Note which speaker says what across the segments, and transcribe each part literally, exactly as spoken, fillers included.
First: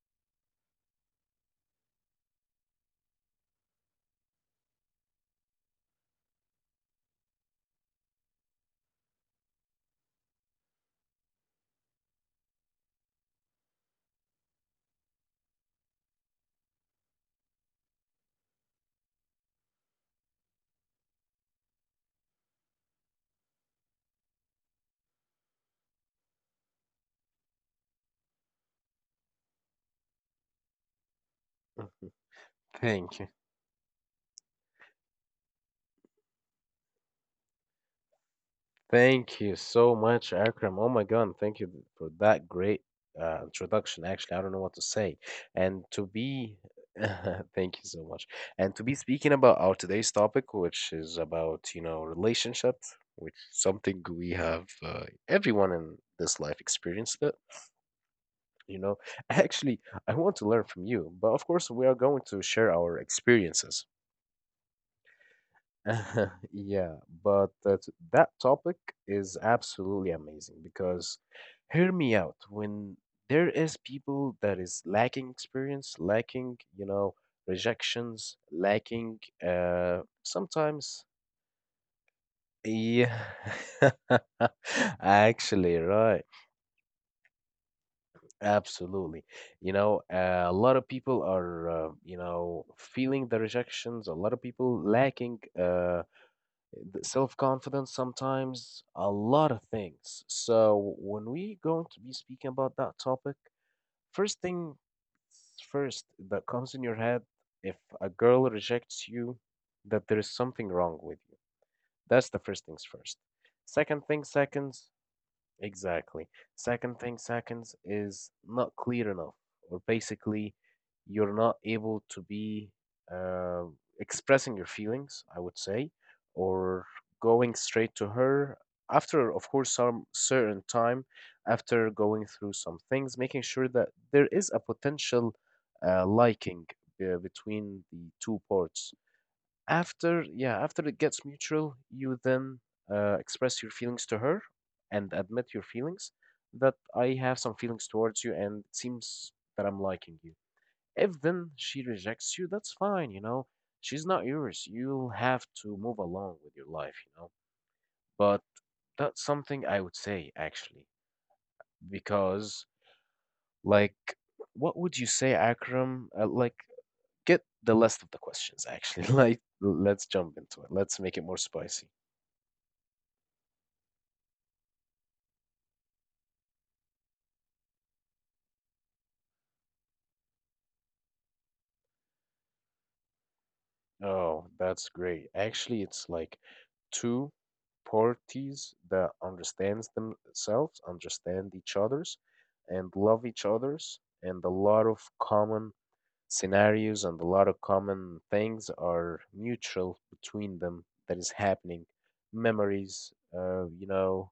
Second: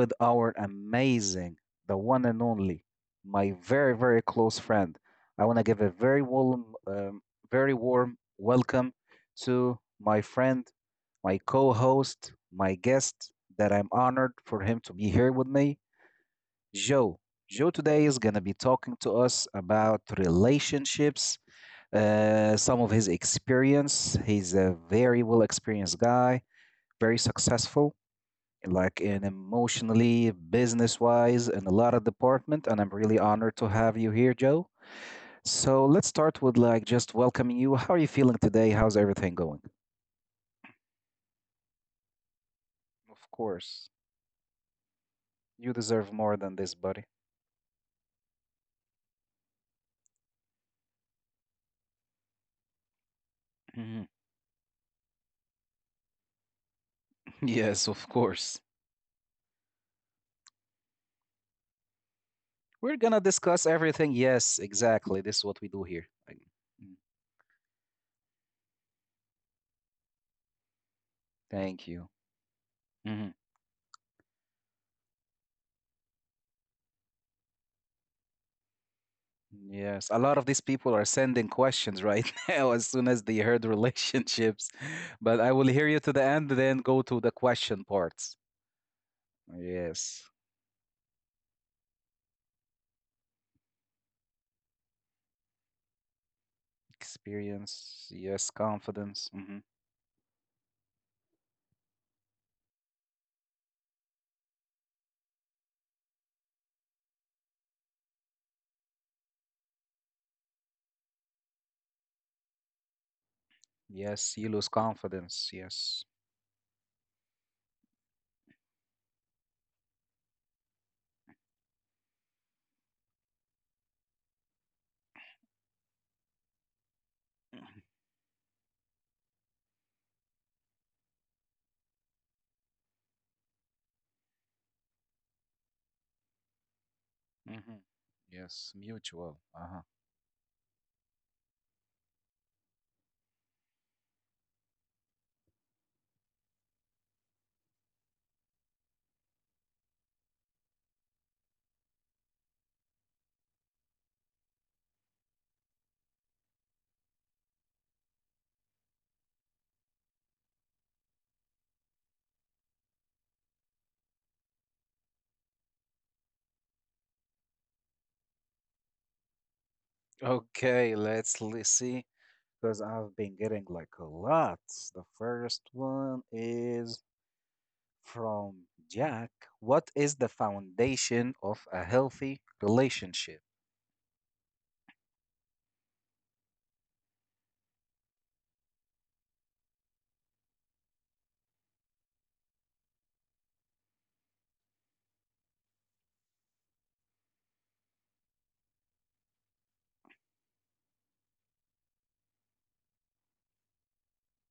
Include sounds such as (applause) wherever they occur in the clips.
Speaker 1: with our amazing, the one and only, my very, very close friend. I want to give a very warm, um, very warm welcome to my friend, my co-host, my guest that I'm honored for him to be here with me, Joe. Joe today is going to be talking to us about relationships, uh, some of his experience. He's a very well experienced guy very successful, like in emotionally, business wise, in a lot of
Speaker 2: Mm-hmm.
Speaker 1: department. And I'm really
Speaker 2: Thank you.
Speaker 1: honored to have you here, Joe. So let's start with like just welcoming you. How are you feeling today? How's everything going?
Speaker 2: Thank you so much, Akram. Oh my God, thank you for that great
Speaker 1: Of
Speaker 2: uh,
Speaker 1: course,
Speaker 2: introduction. Actually, I don't know what to say.
Speaker 1: you
Speaker 2: And
Speaker 1: deserve
Speaker 2: to
Speaker 1: more than this,
Speaker 2: be,
Speaker 1: buddy.
Speaker 2: (laughs) thank you so much. And to be speaking about our today's topic, which is about, you know, relationships, which is
Speaker 1: Mhm.
Speaker 2: something we have uh, everyone in this life
Speaker 1: (laughs)
Speaker 2: experienced it.
Speaker 1: Yes, of course.
Speaker 2: You know, (laughs) actually, I want to learn from you, but of course, we are going to share
Speaker 1: We're
Speaker 2: our
Speaker 1: gonna discuss
Speaker 2: experiences.
Speaker 1: everything. Yes, exactly. This is what we do here. Like,
Speaker 2: (laughs)
Speaker 1: mm,
Speaker 2: Yeah, but that that topic is absolutely amazing because
Speaker 1: thank you.
Speaker 2: hear me out. When
Speaker 1: Mm-hmm.
Speaker 2: there is people that is lacking experience, lacking, you know, rejections, lacking
Speaker 1: Yes, a
Speaker 2: uh
Speaker 1: lot of these people are
Speaker 2: sometimes
Speaker 1: sending questions right (laughs) now as soon as they
Speaker 2: yeah.
Speaker 1: heard relationships.
Speaker 2: (laughs)
Speaker 1: But I will hear
Speaker 2: Actually,
Speaker 1: you to the
Speaker 2: right.
Speaker 1: end, then go to the question parts.
Speaker 2: Absolutely. You
Speaker 1: Yes,
Speaker 2: know, uh, a lot of people are uh, you know, feeling the rejections, a lot of people lacking uh the
Speaker 1: experience.
Speaker 2: self-confidence,
Speaker 1: Yes,
Speaker 2: sometimes
Speaker 1: confidence.
Speaker 2: a
Speaker 1: Hmm.
Speaker 2: lot of things. So when we going to be speaking about that topic, first thing first that comes in your head if a girl rejects you, that there is something wrong with you. That's the first things first. Second
Speaker 1: Yes,
Speaker 2: thing
Speaker 1: you lose
Speaker 2: seconds.
Speaker 1: confidence. Yes.
Speaker 2: Exactly. Second thing, seconds is not clear enough, or basically, you're not able to be uh, expressing your feelings, I would say, or going straight to her after, of course, some certain time, after going through some things, making sure that there is a potential uh, liking uh,
Speaker 1: Hmm.
Speaker 2: between the two
Speaker 1: Yes,
Speaker 2: parts.
Speaker 1: mutual. Uh-huh.
Speaker 2: After, yeah, after it gets mutual, you then uh, express your feelings to her and admit your feelings that I have some feelings towards you and it seems that I'm liking you. If then she rejects you, that's fine, you know. She's not yours. You'll have to move along with your life, you know. But that's something I would say actually, because like, what would you say, Akram? Uh, like, get the list of the questions actually. (laughs) Like, let's jump into it.
Speaker 1: Okay,
Speaker 2: Let's make
Speaker 1: let's
Speaker 2: it more
Speaker 1: li- see
Speaker 2: spicy.
Speaker 1: because I've been getting like a lot. The first one is from Jack. What is the foundation of a healthy relationship?
Speaker 2: Oh, that's great. Actually, it's like two parties that understands themselves, understand each other's, and love each other's, and a lot of common scenarios and a lot of common things are mutual between them that is happening. Memories, uh, you know,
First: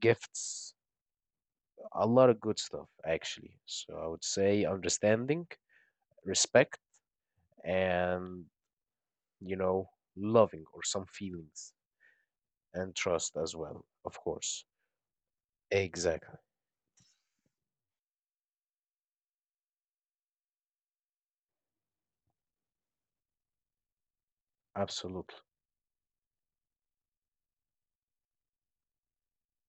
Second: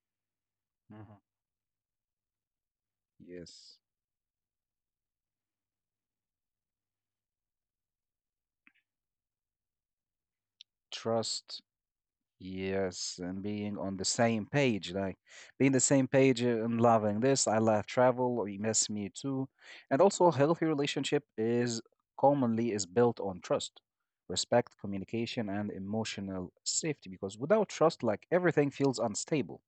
Speaker 2: gifts,
Speaker 1: Hmm.
Speaker 2: a lot of good stuff actually.
Speaker 1: Yes.
Speaker 2: So I would say understanding, respect, and you know, loving or some
Speaker 1: Trust.
Speaker 2: feelings. And
Speaker 1: Yes.
Speaker 2: trust
Speaker 1: And
Speaker 2: as
Speaker 1: being
Speaker 2: well,
Speaker 1: on the
Speaker 2: of
Speaker 1: same
Speaker 2: course.
Speaker 1: page, like being the same
Speaker 2: Exactly.
Speaker 1: page uh, and loving this. I love travel. Or you miss me too. And also, a healthy relationship is commonly is built on trust, respect,
Speaker 2: Absolutely.
Speaker 1: communication, and emotional safety. Because without trust, like everything feels unstable.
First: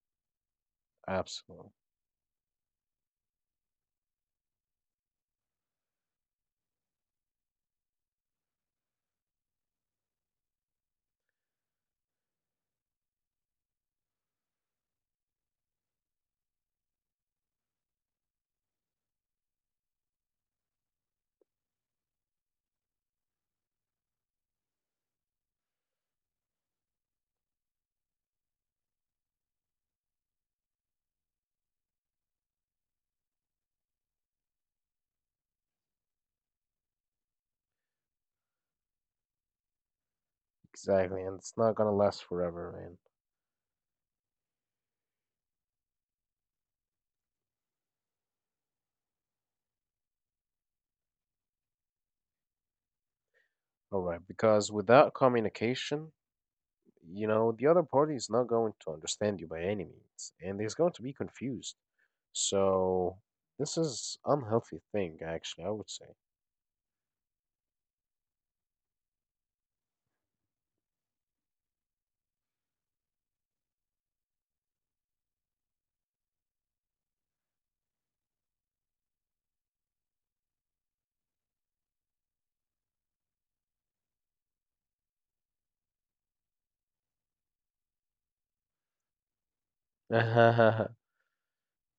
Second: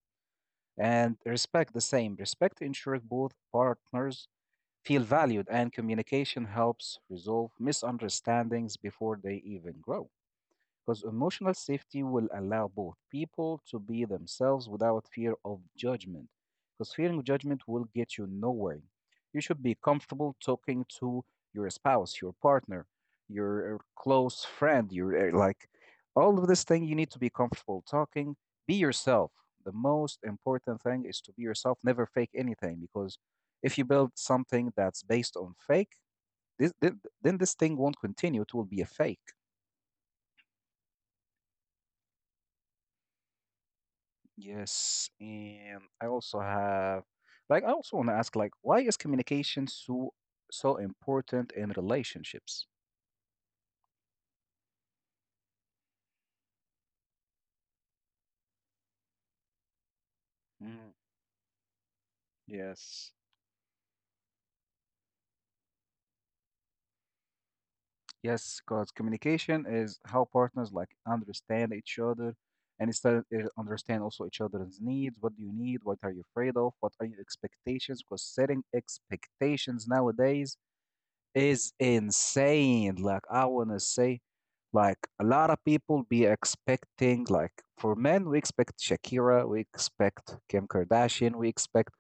Speaker 1: And
Speaker 2: Absolutely.
Speaker 1: respect the same. Respect ensures both partners feel valued, and communication helps resolve misunderstandings before they even grow. Because emotional safety will allow both people to be themselves without fear of judgment. Because fearing judgment will get you nowhere. You should be comfortable talking to your spouse, your partner, your uh, close friend, your uh, like all of this thing. You need to be comfortable talking. Be yourself. The most important thing is to be yourself. Never fake anything because if you build something that's based on fake, this, th- then this thing won't continue. It will be a fake.
Speaker 2: Exactly. And it's not gonna last forever, man.
Speaker 1: Yes, and I also have like I also want to ask like why is communication so so important in relationships?
Speaker 2: All right. Because without communication, you know, the other party is not going to understand you by any means, and is
Speaker 1: Mm,
Speaker 2: going to be confused.
Speaker 1: yes.
Speaker 2: So this is unhealthy thing, actually, I would say.
Speaker 1: Yes, because communication is how partners like understand each other and instead uh, understand also each other's needs. What do you need? What are you afraid of? What are your expectations? Because setting expectations nowadays is insane. Like I wanna say, like a lot of people be expecting, like for men, we expect Shakira, we expect Kim
Speaker 2: (laughs)
Speaker 1: Kardashian, we expect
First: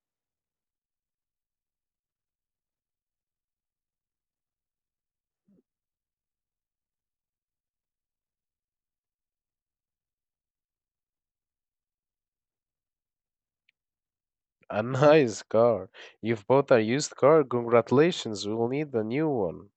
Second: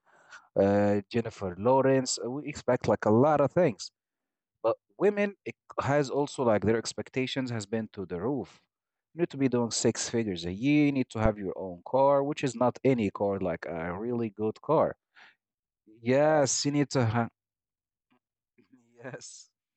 Speaker 1: uh, Jennifer Lawrence, uh, we expect like a lot of things. But women it has also like their expectations has been to the roof. You need to be doing six figures a year. You need to have your own car, which is not any car, like a really good
Speaker 2: A
Speaker 1: car.
Speaker 2: nice car. You've
Speaker 1: Yes,
Speaker 2: bought
Speaker 1: you
Speaker 2: a
Speaker 1: need to
Speaker 2: used
Speaker 1: have.
Speaker 2: car. Congratulations. We'll need a
Speaker 1: (laughs)
Speaker 2: new
Speaker 1: Yes.
Speaker 2: one.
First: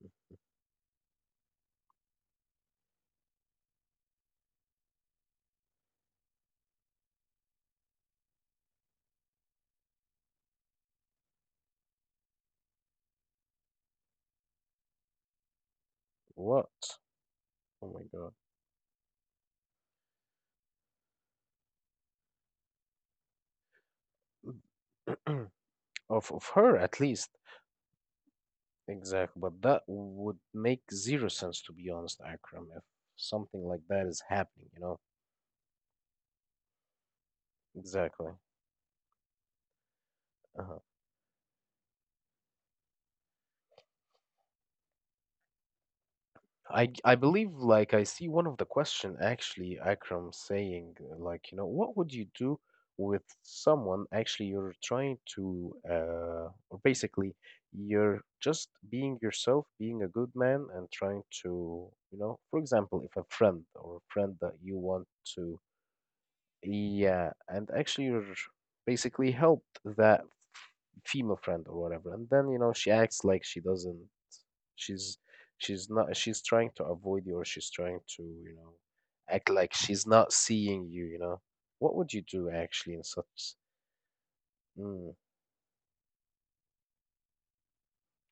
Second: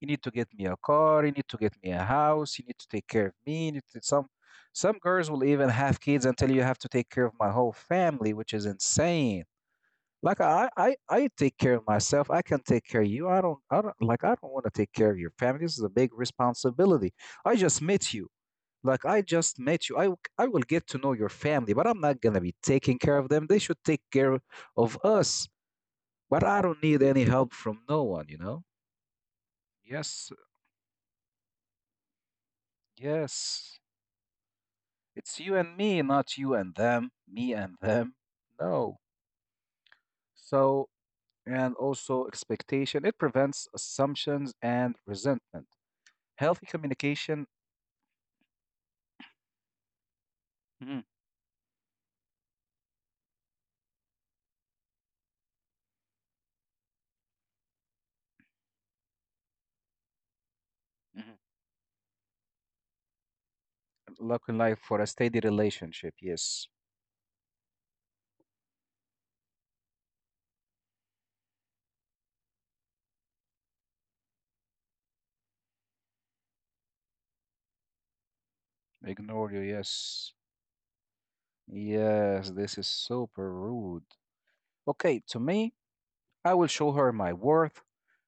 Speaker 1: You need to get me a car. You need to get me a house. You need to take care of me. You need to, some some girls will even have kids and tell you you have to take care of my whole family, which is insane. Like I, I, I take care of myself. I can take care of you. I don't, I don't like. I don't want to take care of your family. This is a big
Speaker 2: What?
Speaker 1: responsibility. I just
Speaker 2: Oh my
Speaker 1: met you.
Speaker 2: God.
Speaker 1: Like I just met you. I, w- I will get to know your family, but I'm not gonna be taking care of them. They should take care of us.
Speaker 2: (clears throat) of
Speaker 1: But
Speaker 2: of
Speaker 1: I
Speaker 2: her
Speaker 1: don't
Speaker 2: at
Speaker 1: need any
Speaker 2: least.
Speaker 1: help from no one. You know.
Speaker 2: Exactly, but that
Speaker 1: Yes.
Speaker 2: would make zero sense to be honest, Akram, if something
Speaker 1: Yes.
Speaker 2: like that is happening, you know?
Speaker 1: It's you and me, not you and them, me and them.
Speaker 2: Exactly.
Speaker 1: No.
Speaker 2: Uh-huh.
Speaker 1: So, and also expectation, it prevents assumptions and resentment. Healthy
Speaker 2: I g- I
Speaker 1: communication.
Speaker 2: believe like I see one of the question actually, Akram, saying
Speaker 1: Mm.
Speaker 2: uh, like, you know, what would you do with someone actually you're trying to uh or basically you're just being yourself, being a good man and trying
Speaker 1: Mhm.
Speaker 2: to, you know, for example, if a friend or a friend
Speaker 1: Luck
Speaker 2: that
Speaker 1: in
Speaker 2: you
Speaker 1: life for a
Speaker 2: want
Speaker 1: steady
Speaker 2: to.
Speaker 1: relationship. Yes.
Speaker 2: Yeah, and actually, you're basically helped that female friend or whatever, and then you know she acts like she doesn't. She's she's not. She's trying to avoid you, or she's trying to, you know, act
Speaker 1: Ignore you.
Speaker 2: like she's
Speaker 1: Yes.
Speaker 2: not seeing you. You know, what would you do
Speaker 1: Yes. This is
Speaker 2: actually in
Speaker 1: super
Speaker 2: such?
Speaker 1: rude.
Speaker 2: Mm,
Speaker 1: Okay. To me, I will show her my worth.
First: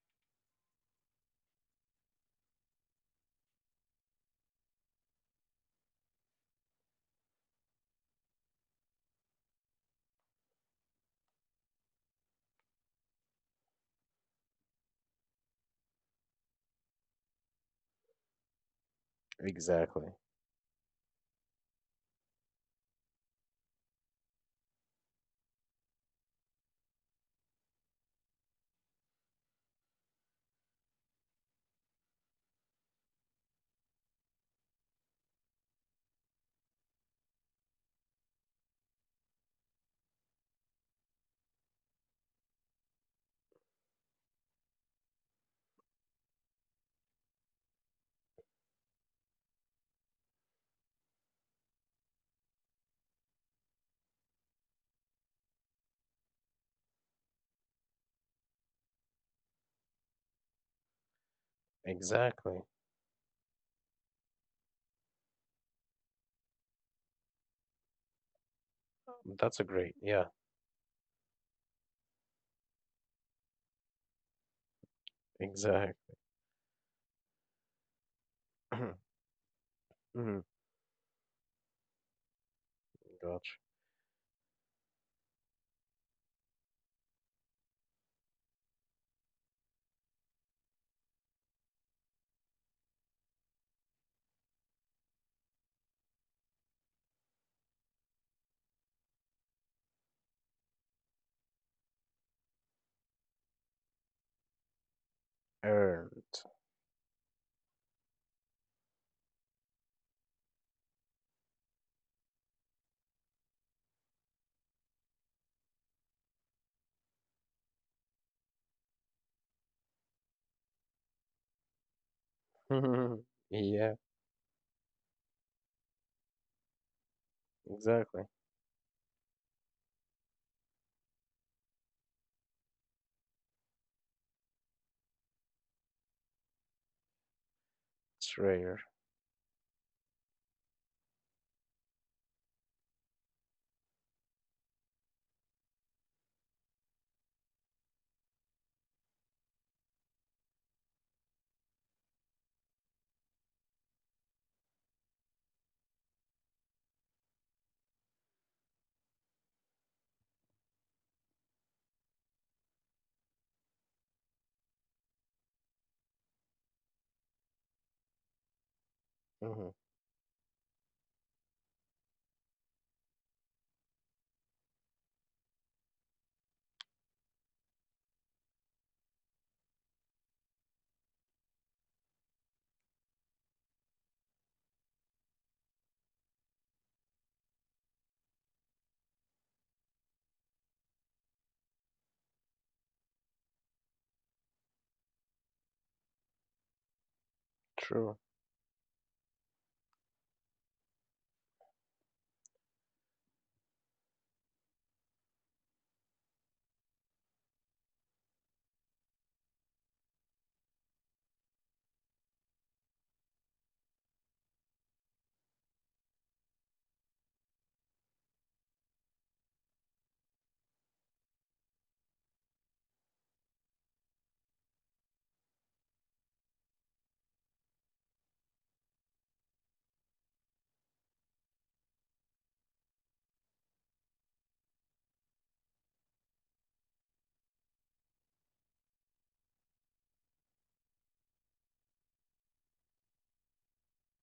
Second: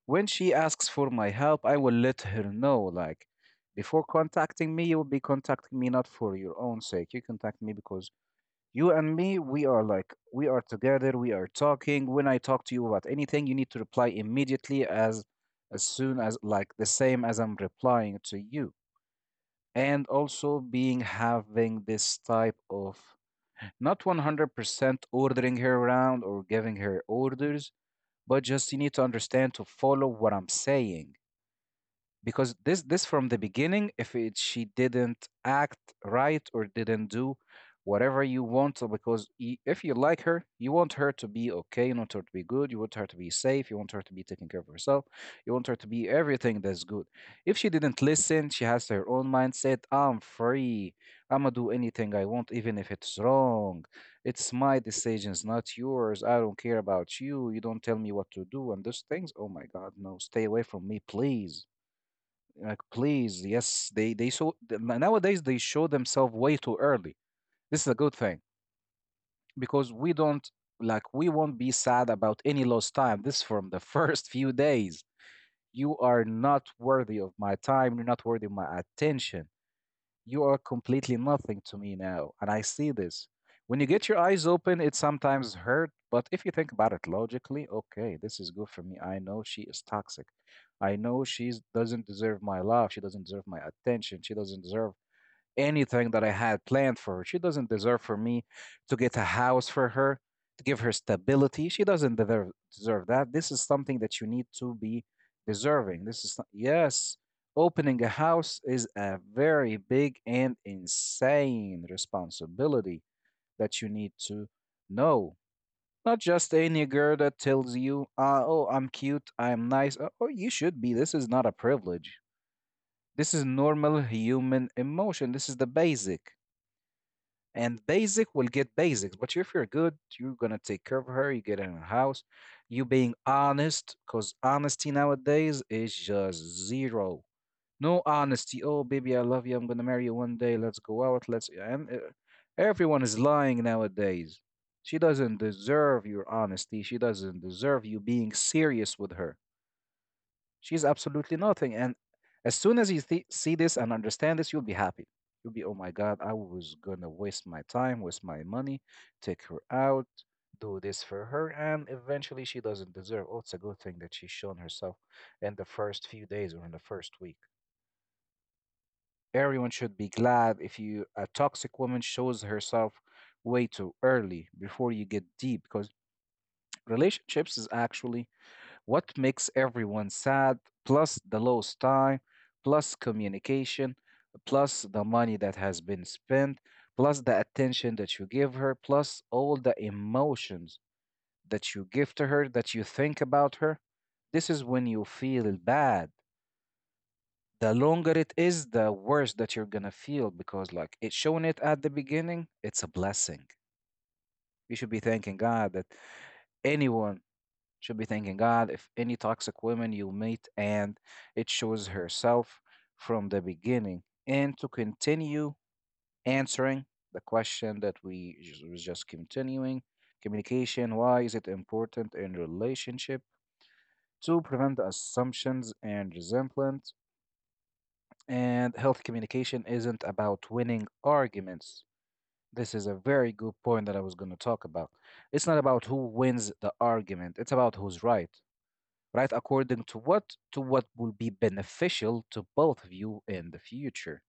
Speaker 1: When she asks for my help, I will let her know, like, before contacting me, you will be contacting me not for your own sake. You contact me because you and me, we are like, we are together, we are talking. When I talk to you about anything, you need to reply immediately as as soon as like the same as I'm replying to you. And
Speaker 2: exactly,
Speaker 1: also being having this type of not one hundred percent ordering her around or giving her orders, but just you need to understand to follow what I'm saying because this this from the beginning if it, she didn't act right or didn't do whatever you want so because y- if you like her you want her to be okay, you want her to be good, you want her to be safe, you want her to be taking care of herself, you want her to be everything that's good. If she didn't listen, she has her own mindset. I'm free. I'm gonna do anything I want, even if it's wrong. It's my decisions, not yours. I don't care about you. You don't tell me what to do, and those things. Oh my God, no. Stay away from me, please.
Speaker 2: exactly.
Speaker 1: Like, please, yes, they they so th- n- nowadays they show themselves way too early. This is a good thing
Speaker 2: That's a
Speaker 1: because
Speaker 2: great.
Speaker 1: we
Speaker 2: Yeah,
Speaker 1: don't like we won't be sad about any lost time. This from the (laughs) first few days. You
Speaker 2: exact.
Speaker 1: are not worthy of my time. You're not worthy of my
Speaker 2: (clears throat)
Speaker 1: attention.
Speaker 2: mm,
Speaker 1: You are completely nothing to me now, and I see this.
Speaker 2: gotcha.
Speaker 1: When you get your eyes open, it sometimes hurt, but if you think about it logically, okay, this is good for me. I know she is toxic. I know she doesn't deserve my love. She doesn't deserve my attention. She doesn't deserve anything that I had planned for her. She doesn't deserve for me to get a house for her, to give her stability. She doesn't deserve deserve that. This is something that you need to be deserving. This is,
Speaker 2: Earned.
Speaker 1: yes, opening a house is a very big and insane responsibility that you need to know. Not just any girl that tells you, uh, "Oh, I'm cute, I'm nice." Uh, Oh, you should be. This is not a privilege.
Speaker 2: (laughs)
Speaker 1: This is normal
Speaker 2: yeah,
Speaker 1: human emotion. This is the basic and
Speaker 2: exactly.
Speaker 1: basic will get basics. But if you're good, you're gonna take care of her. You get her in a house. You being honest, because honesty nowadays is just zero. No
Speaker 2: It's
Speaker 1: honesty. Oh,
Speaker 2: rare.
Speaker 1: baby, I love you. I'm gonna marry you one day. Let's go out. Let's and uh, everyone is lying nowadays. She doesn't deserve your honesty. She doesn't deserve you being serious with her. She's absolutely nothing. And as soon as you th- see this and understand this, you'll be happy. You'll be, oh my God, I was gonna waste my time, waste my money, take her out, do this for her, and eventually she doesn't deserve. Oh, it's a good thing that she's shown herself in the first few days or in the first week. Everyone
Speaker 2: Hmm
Speaker 1: should be glad if you a toxic woman shows herself way too early before you get deep, because relationships is actually what makes everyone sad, plus the lost time, plus communication, plus the money that has been spent, plus the attention that you give her, plus all the emotions that you give to her, that you think about her. This is when you feel bad. The longer
Speaker 2: True.
Speaker 1: it is, the worse that you're gonna feel because, like, it's showing it at the beginning, it's a blessing. You should be thanking God that anyone should be thanking God if any toxic woman you meet and it shows herself from the beginning. And to continue answering the question that we just- was just continuing. Communication, why is it important in relationship? To prevent assumptions and resentment, and healthy communication isn't about winning arguments. This is a very good point that I was going to talk about. It's not about who wins the argument, it's about who's right. Right? According to what to what will be beneficial to both of you in the future.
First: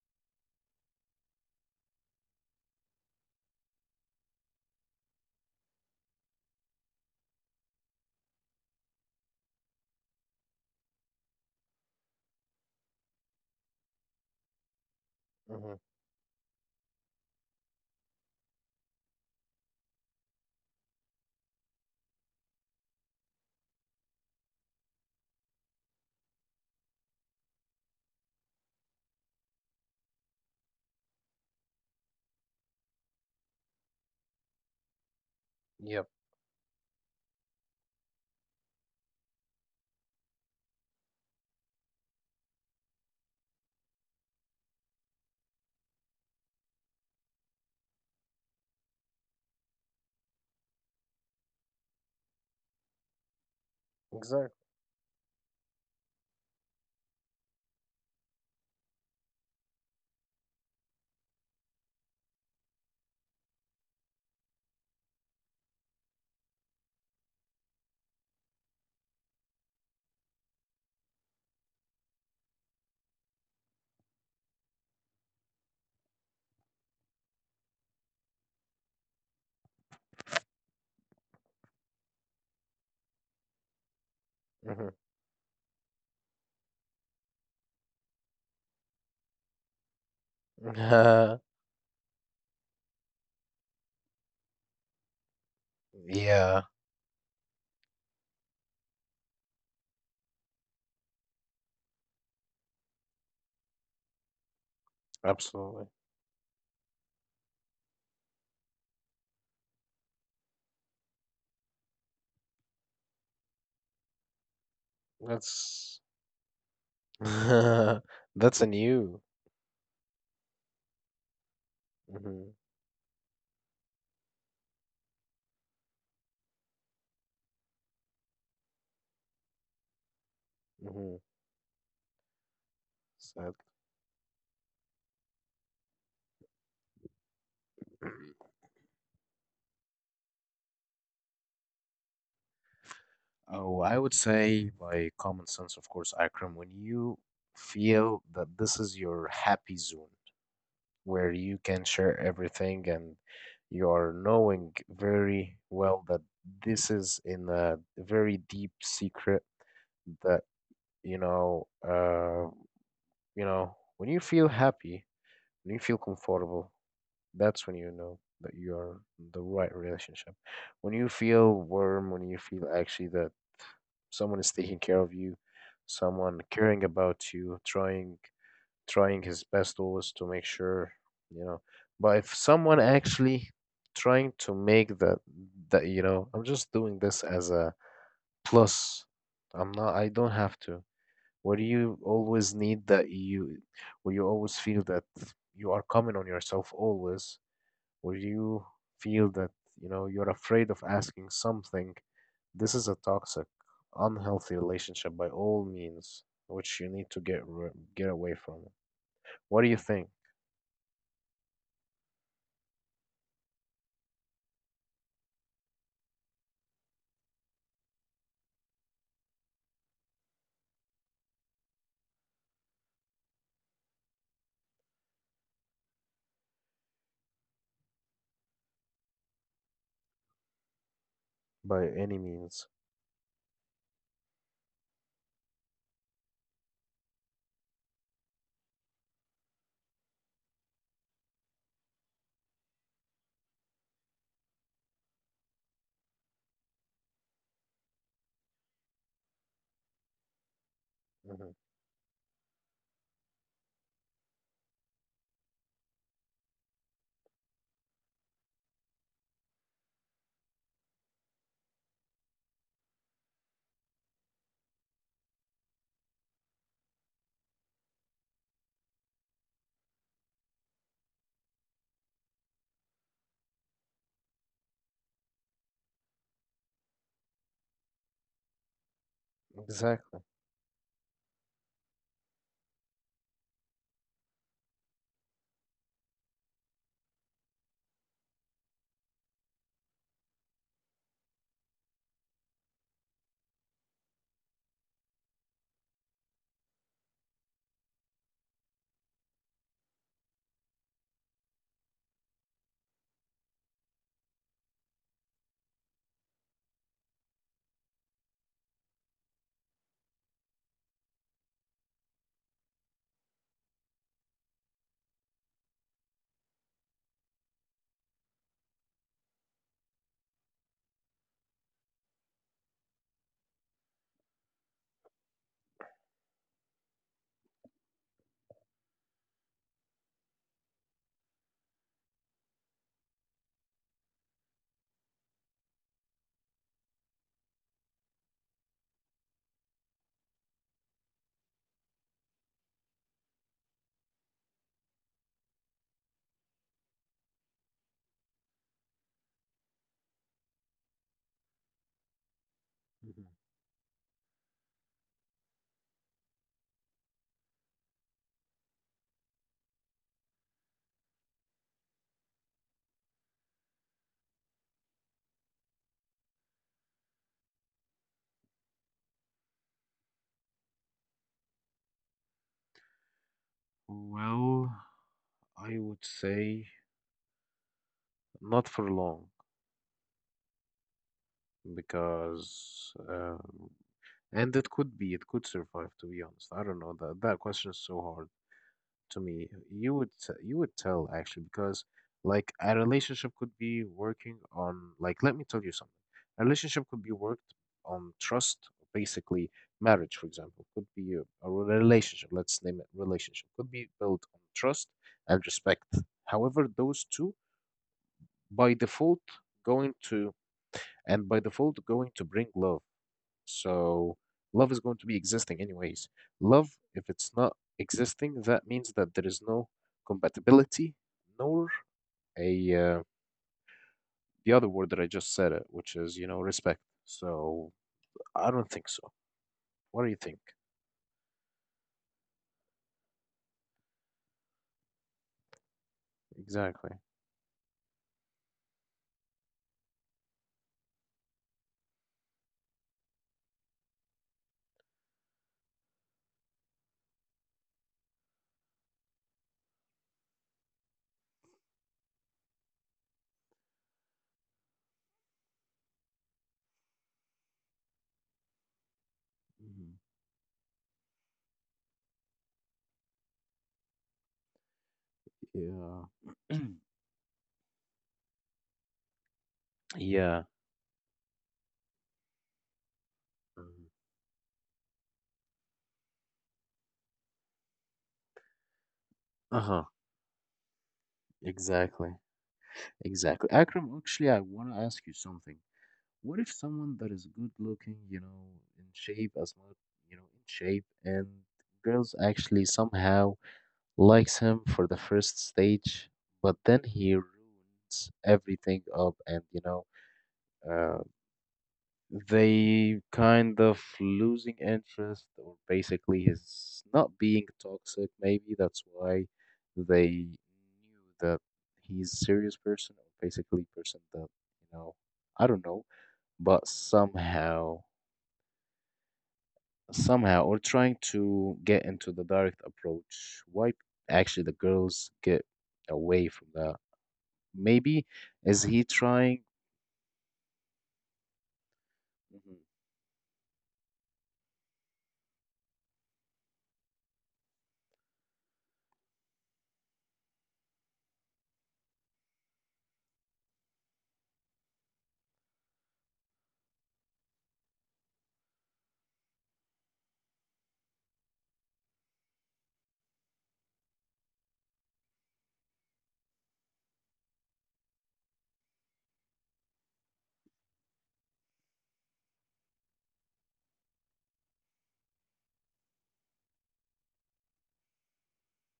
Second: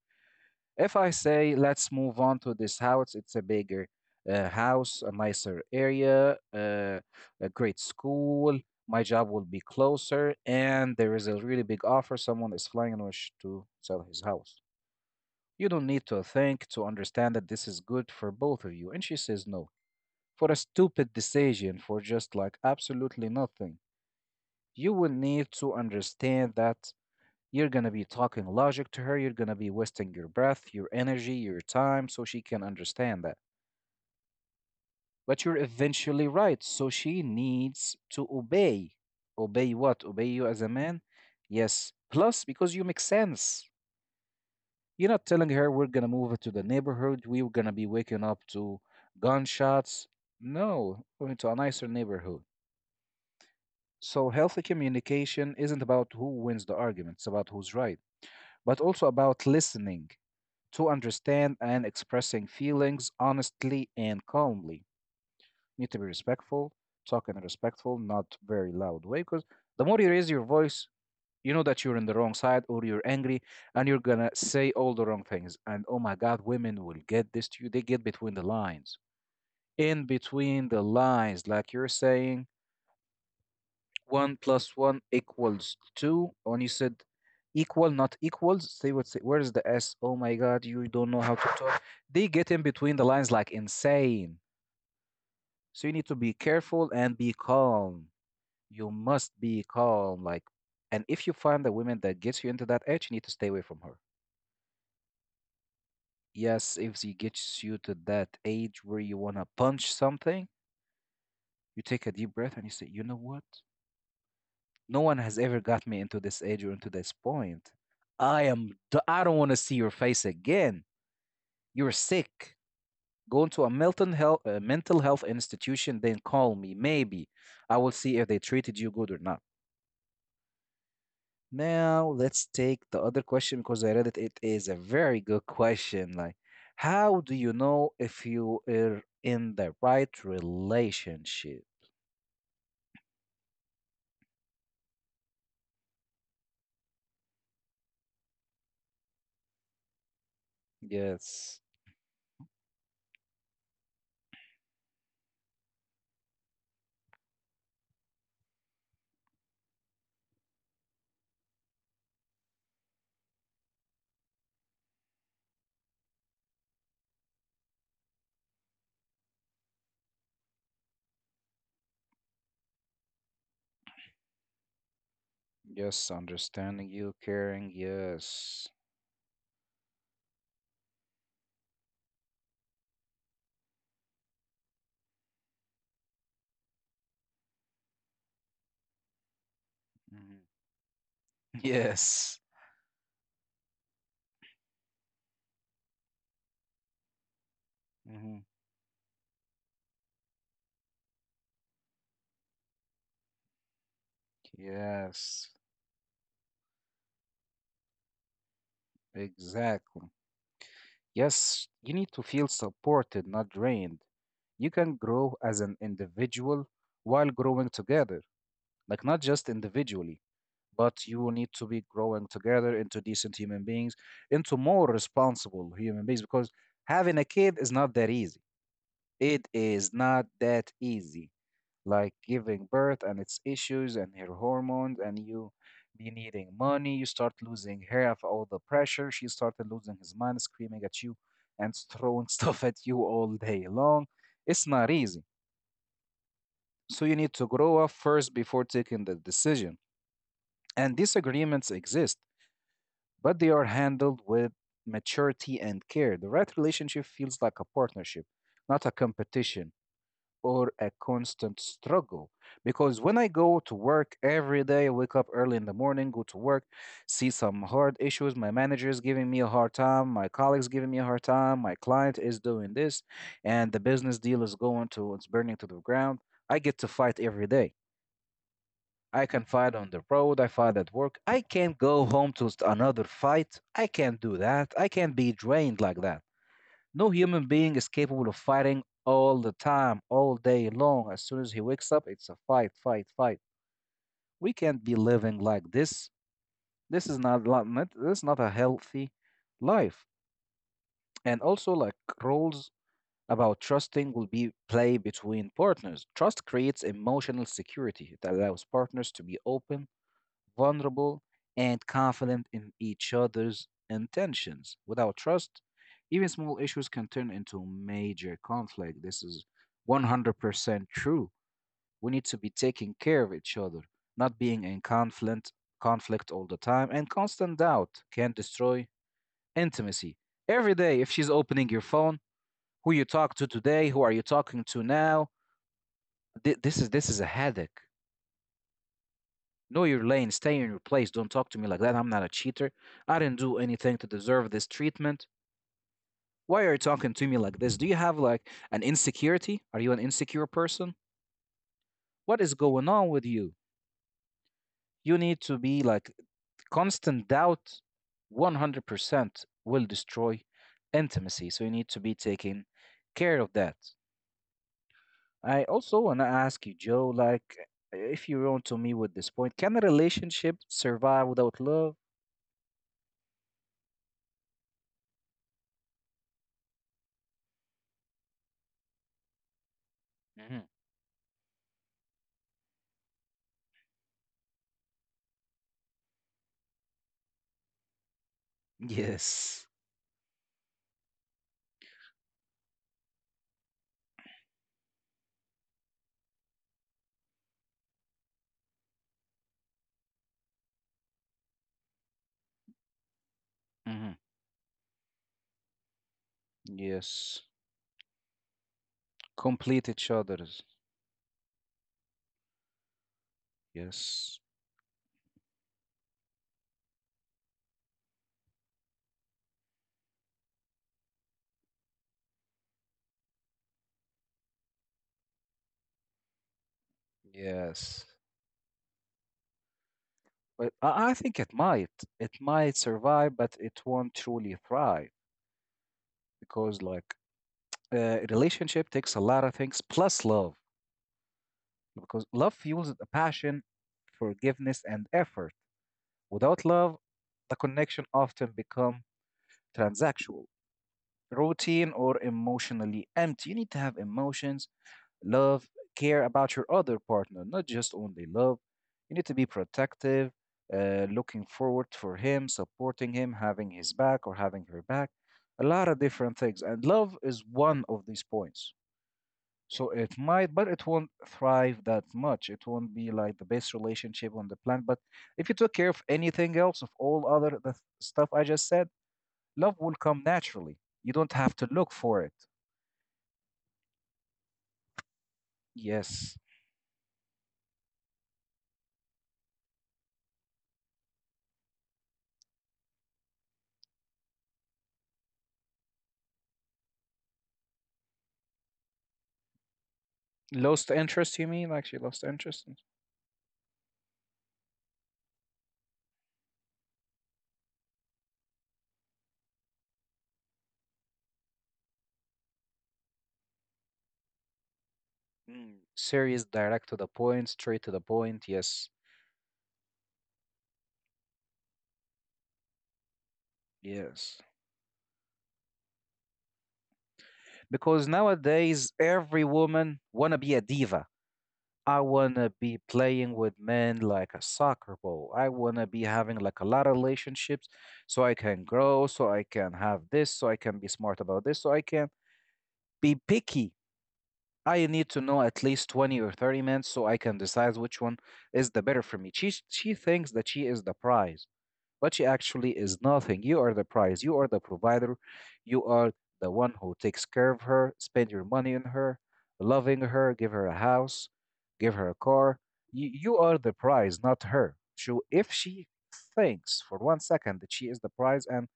Speaker 1: If I say let's move on to this house, it's a bigger uh, house, a nicer area, uh, a great school. My job will be closer, and there is a really big offer. Someone is flying and wish to sell his house. You
Speaker 2: Hmm
Speaker 1: don't need to think to understand that this is good for both of you. And she says no for a stupid decision for just like absolutely nothing. You will need to understand that you're going to be talking logic to her. You're going to be wasting your breath, your energy, your time, so she can understand that. But you're
Speaker 2: Yep,
Speaker 1: eventually right. So she needs to obey. Obey what? Obey you as a man? Yes. Plus, because you make sense. You're not telling her we're going to move to the neighborhood. We're going to be waking up to gunshots. No, we're into a nicer neighborhood. So,
Speaker 2: exactly.
Speaker 1: healthy communication isn't about who wins the argument, it's about who's right, but also about listening to understand and expressing feelings honestly and calmly. You need to be respectful, talk in a respectful, not very loud way, because the more you raise your voice, you know that you're on the wrong side or you're angry and you're gonna say all the wrong things. And oh my God, women will get this to you. They get between the lines. In between the lines, like you're saying, one plus
Speaker 2: Mhm.
Speaker 1: one equals two. When you said equal, not equals, say what's it? Where's the S? Oh my God, you don't know how to
Speaker 2: (laughs)
Speaker 1: talk. They get in between the lines like insane. So you need to be
Speaker 2: Yeah,
Speaker 1: careful and be calm. You must be calm. Like, and if you find a woman that gets you into that edge, you need to stay away from her.
Speaker 2: absolutely.
Speaker 1: Yes, if she gets you to that age where you want to punch something, you take a deep breath and you say, you know what? No one has ever got
Speaker 2: That's
Speaker 1: me into this age or into this point.
Speaker 2: (laughs)
Speaker 1: I
Speaker 2: That's a
Speaker 1: am. d-
Speaker 2: new.
Speaker 1: I don't want to see your face again. You're
Speaker 2: Hmm
Speaker 1: sick. Go into a mental health, uh, mental health institution, then call me. Maybe I will see if they treated you good or not.
Speaker 2: hmm
Speaker 1: Now let's take the other
Speaker 2: sad.
Speaker 1: question because I read it. It is a very good question. Like, how do you know if you are in the right relationship?
Speaker 2: Oh, I would say by common sense, of course, Akram, when you feel that this is your happy zone where you
Speaker 1: Yes,
Speaker 2: can share everything and you are knowing very well that this is in a very deep secret that you know uh You know, when you feel happy, when you feel comfortable, that's when you know that you're in the right relationship. When you feel warm, when you feel actually that someone is taking care of you,
Speaker 1: yes,
Speaker 2: someone caring
Speaker 1: understanding you,
Speaker 2: about you,
Speaker 1: caring.
Speaker 2: trying
Speaker 1: Yes.
Speaker 2: trying his best always to make sure, you know. But if someone actually trying to make that that you know, I'm just doing this as a plus. I'm not I don't
Speaker 1: Mm-hmm.
Speaker 2: have to. Where do you
Speaker 1: Yes.
Speaker 2: always need that you, where you always feel that you are coming on yourself always, where
Speaker 1: Hmm.
Speaker 2: you feel that, you know, you're afraid of asking something, this is a toxic, unhealthy relationship by
Speaker 1: Yes,
Speaker 2: all means, which you need to get ri get away from. What do you
Speaker 1: exactly.
Speaker 2: think?
Speaker 1: Yes, you need to feel supported, not drained. You can grow as an individual while growing together, like not just individually, but you will need to be growing together into decent human beings, into more responsible human beings, because having a kid is not that easy. It is not that easy.
Speaker 2: By any
Speaker 1: Like
Speaker 2: means.
Speaker 1: giving birth and its issues and her hormones, and you be needing money, you start losing her of all the pressure, she started losing his mind, screaming at you and throwing (laughs) stuff at you all day long. It's not easy. So you need to grow up first before taking the decision. And
Speaker 2: Hmm
Speaker 1: disagreements exist, but they are handled with maturity and care. The right relationship feels like a partnership, not a competition or a constant struggle. Because when I go to work every day, I wake up early in the morning, go to work, see some hard issues. My manager is giving me a hard time, my colleagues giving me a hard time, my client is doing this, and the business deal is going to it's burning to the ground. I get to fight every day. I can fight on the
Speaker 2: Exactly.
Speaker 1: road, I fight at work. I can't go home to st- another fight. I can't do that. I can't be drained like that. No human being is capable of fighting all the time, all day long. As soon as he wakes up, it's a fight, fight, fight. We can't be living like this. This is not lo- not- This is not a healthy life. And also, like, roles about trusting will be play between partners. Trust creates emotional security. It allows partners to be open, vulnerable, and confident in each other's intentions. Without trust, even small issues can turn into major conflict. This is one hundred percent true. We need to be taking care of each other, not being in conflict conflict all the time, and constant doubt can destroy intimacy. Every day if she's opening your phone, who you talk to today, who are you talking to now? Th- this is this is a headache. Know your lane, stay in your place. Don't talk to me like that. I'm not a cheater. I didn't do anything to deserve this treatment. Why are you talking to me like this? Do you have like an insecurity? Are you an insecure person? What is going on
Speaker 2: Mhm.
Speaker 1: with you? You need to be like, constant doubt one hundred percent will destroy intimacy. So you need to be taking care of that. I also want to ask you, Joe, like, if you're on to me with this point, can a relationship survive without love?
Speaker 2: Well, I would say not for long
Speaker 1: Mhm.
Speaker 2: because uh, and it could be, it could survive, to be honest. I don't know. That that question is so hard to me.
Speaker 1: Yes.
Speaker 2: You would t- you would tell actually because like a relationship could be working on, like, let me tell you something. A relationship could be worked on trust, basically marriage, for example, could be a, a relationship. Let's name it relationship. Could be
Speaker 1: Hmm.
Speaker 2: built on trust and respect. However, those two
Speaker 1: Yes.
Speaker 2: by default
Speaker 1: Complete
Speaker 2: going
Speaker 1: each
Speaker 2: to
Speaker 1: other's.
Speaker 2: and by default going to bring love, so
Speaker 1: Yes.
Speaker 2: love is going to be existing anyways. Love, if it's not existing, that means that there is no compatibility nor a uh, the other word that I just said it, which is, you know, respect. So
Speaker 1: Yes.
Speaker 2: I don't think so. What do you think?
Speaker 1: But I I think it might. It might survive, but it won't truly thrive because,
Speaker 2: Exactly.
Speaker 1: like, a relationship takes a lot of things plus love, because love fuels the passion, forgiveness, and effort. Without love, the connection often become transactional, routine, or emotionally empty. You need to have emotions, love, care about your other partner, not just only love. You need to be
Speaker 2: hmm
Speaker 1: protective, uh, looking forward for him, supporting him, having his back or having her back. A lot of different
Speaker 2: Yeah.
Speaker 1: things.
Speaker 2: (clears throat)
Speaker 1: And love is one of these points. So it
Speaker 2: Yeah.
Speaker 1: might, but it won't thrive that much. It won't be like the best relationship on the planet. But if you took care of anything else, of all other the stuff I just said,
Speaker 2: Uh
Speaker 1: love
Speaker 2: huh.
Speaker 1: will come naturally. You don't have to look
Speaker 2: Exactly.
Speaker 1: for it.
Speaker 2: Exactly. Akram, actually, I want to ask you something. What
Speaker 1: Yes.
Speaker 2: if someone that is good looking, you know, in shape, as much, you know, in shape, and girls actually somehow likes him for the first stage, but then he ruins everything up and, you know,
Speaker 1: Lost
Speaker 2: uh,
Speaker 1: interest, you mean? Like she lost interest?
Speaker 2: they kind of losing interest or basically he's not being toxic, maybe that's why they knew that he's serious person or basically person that you know, I don't know,
Speaker 1: Mm, serious,
Speaker 2: but
Speaker 1: direct to the point,
Speaker 2: somehow,
Speaker 1: straight to the point. Yes,
Speaker 2: somehow, or trying to get into the direct approach, why actually
Speaker 1: yes.
Speaker 2: the girls get away from that? Maybe
Speaker 1: Because
Speaker 2: is he
Speaker 1: nowadays,
Speaker 2: trying.
Speaker 1: every woman wanna be a diva. I wanna be playing with men like a soccer ball. I wanna be having like a lot of relationships, so I can grow, so I can have this, so I can be smart about this, so I can be picky. I need to know at least twenty or thirty men so I can decide which one is the better for me. She she thinks that she is the prize, but she actually is nothing. You are the prize. You are the provider. You are the one who takes care of her, spend your money on her, loving her, give her a house, give her a car. You, you are the prize, not her. So if she thinks for one second that she is the prize and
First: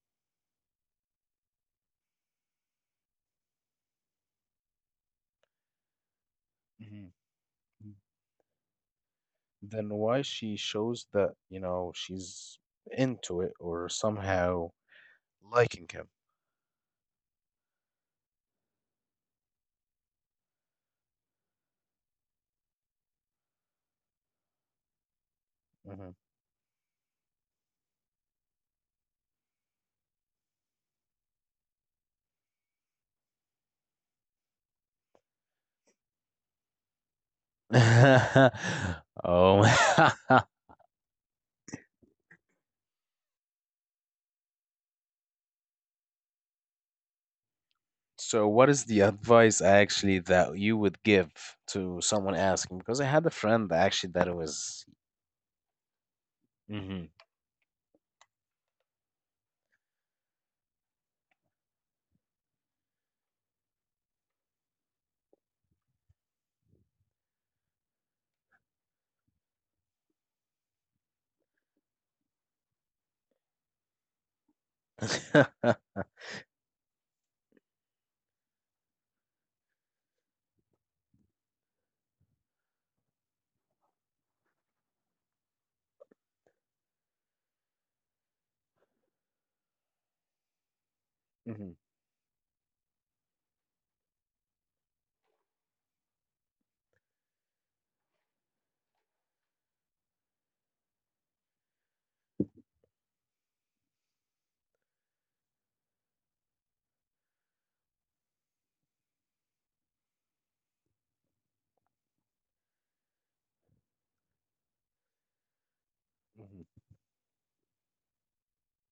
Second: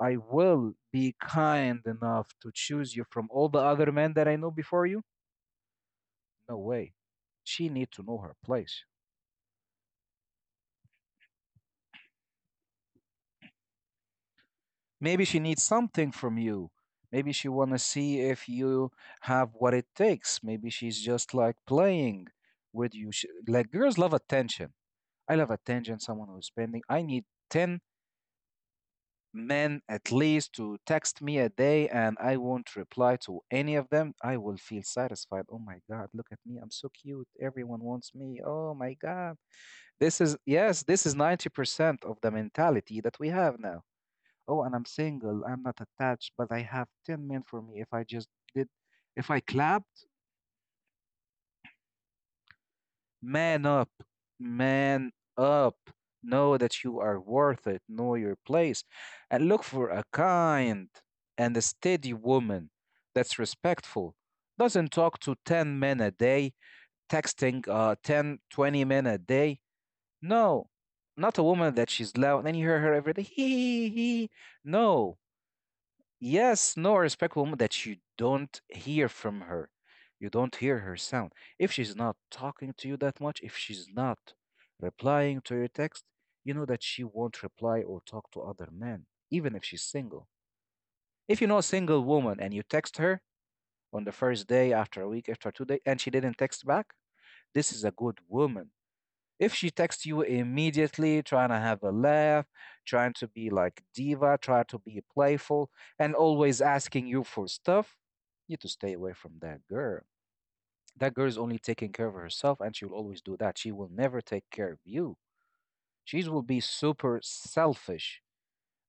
Speaker 1: I will be kind enough to choose you from all the other men that I know before you, no way.
Speaker 2: Mhm,
Speaker 1: She needs
Speaker 2: mhm.
Speaker 1: to know her place.
Speaker 2: Then why she shows that you know she's into it or somehow
Speaker 1: Maybe she needs
Speaker 2: liking him?
Speaker 1: something from you. Maybe she want to see if you have what it takes. Maybe she's just like playing with you. She, like girls love attention. I love attention.
Speaker 2: Hmm
Speaker 1: Someone who's spending. I need ten men at least to text me a day, and I won't reply to any of them. I will feel satisfied. Oh my god, look at me. I'm so cute. Everyone wants me. Oh my
Speaker 2: (laughs)
Speaker 1: god. This is
Speaker 2: oh,
Speaker 1: yes. This is ninety percent of the mentality that we have now. Oh, and I'm single, I'm not attached, but I have ten men for me. If I
Speaker 2: (laughs)
Speaker 1: just
Speaker 2: so
Speaker 1: did,
Speaker 2: what is the
Speaker 1: if I
Speaker 2: advice
Speaker 1: clapped,
Speaker 2: actually that you would give to someone asking because I had a
Speaker 1: man
Speaker 2: friend that
Speaker 1: up,
Speaker 2: actually that it was.
Speaker 1: man up. Know that you
Speaker 2: Hmm
Speaker 1: are worth it, know your place, and look for a kind and a steady woman that's respectful. Doesn't talk to ten men a day, texting uh, ten twenty men a day. No, not a woman that she's loud and you hear her every day. Hee hee hee. Hee." No. Yes, no, a respectful woman that you don't hear from her. You don't hear her sound. If she's not talking to you that much, if she's not replying to your text, you know that she won't reply or talk to other men, even if she's single. If you know a
Speaker 2: (laughs)
Speaker 1: single woman and you text her on the first day, after a week, after two days, and she didn't text back, this is a good woman. If she texts you immediately, trying to have a laugh, trying to be like diva, trying to be playful, and always asking you for stuff, you need to stay away from that girl. That girl is only taking care of herself, and she will always do that. She will never take care of you. She will be
Speaker 2: hmm
Speaker 1: super selfish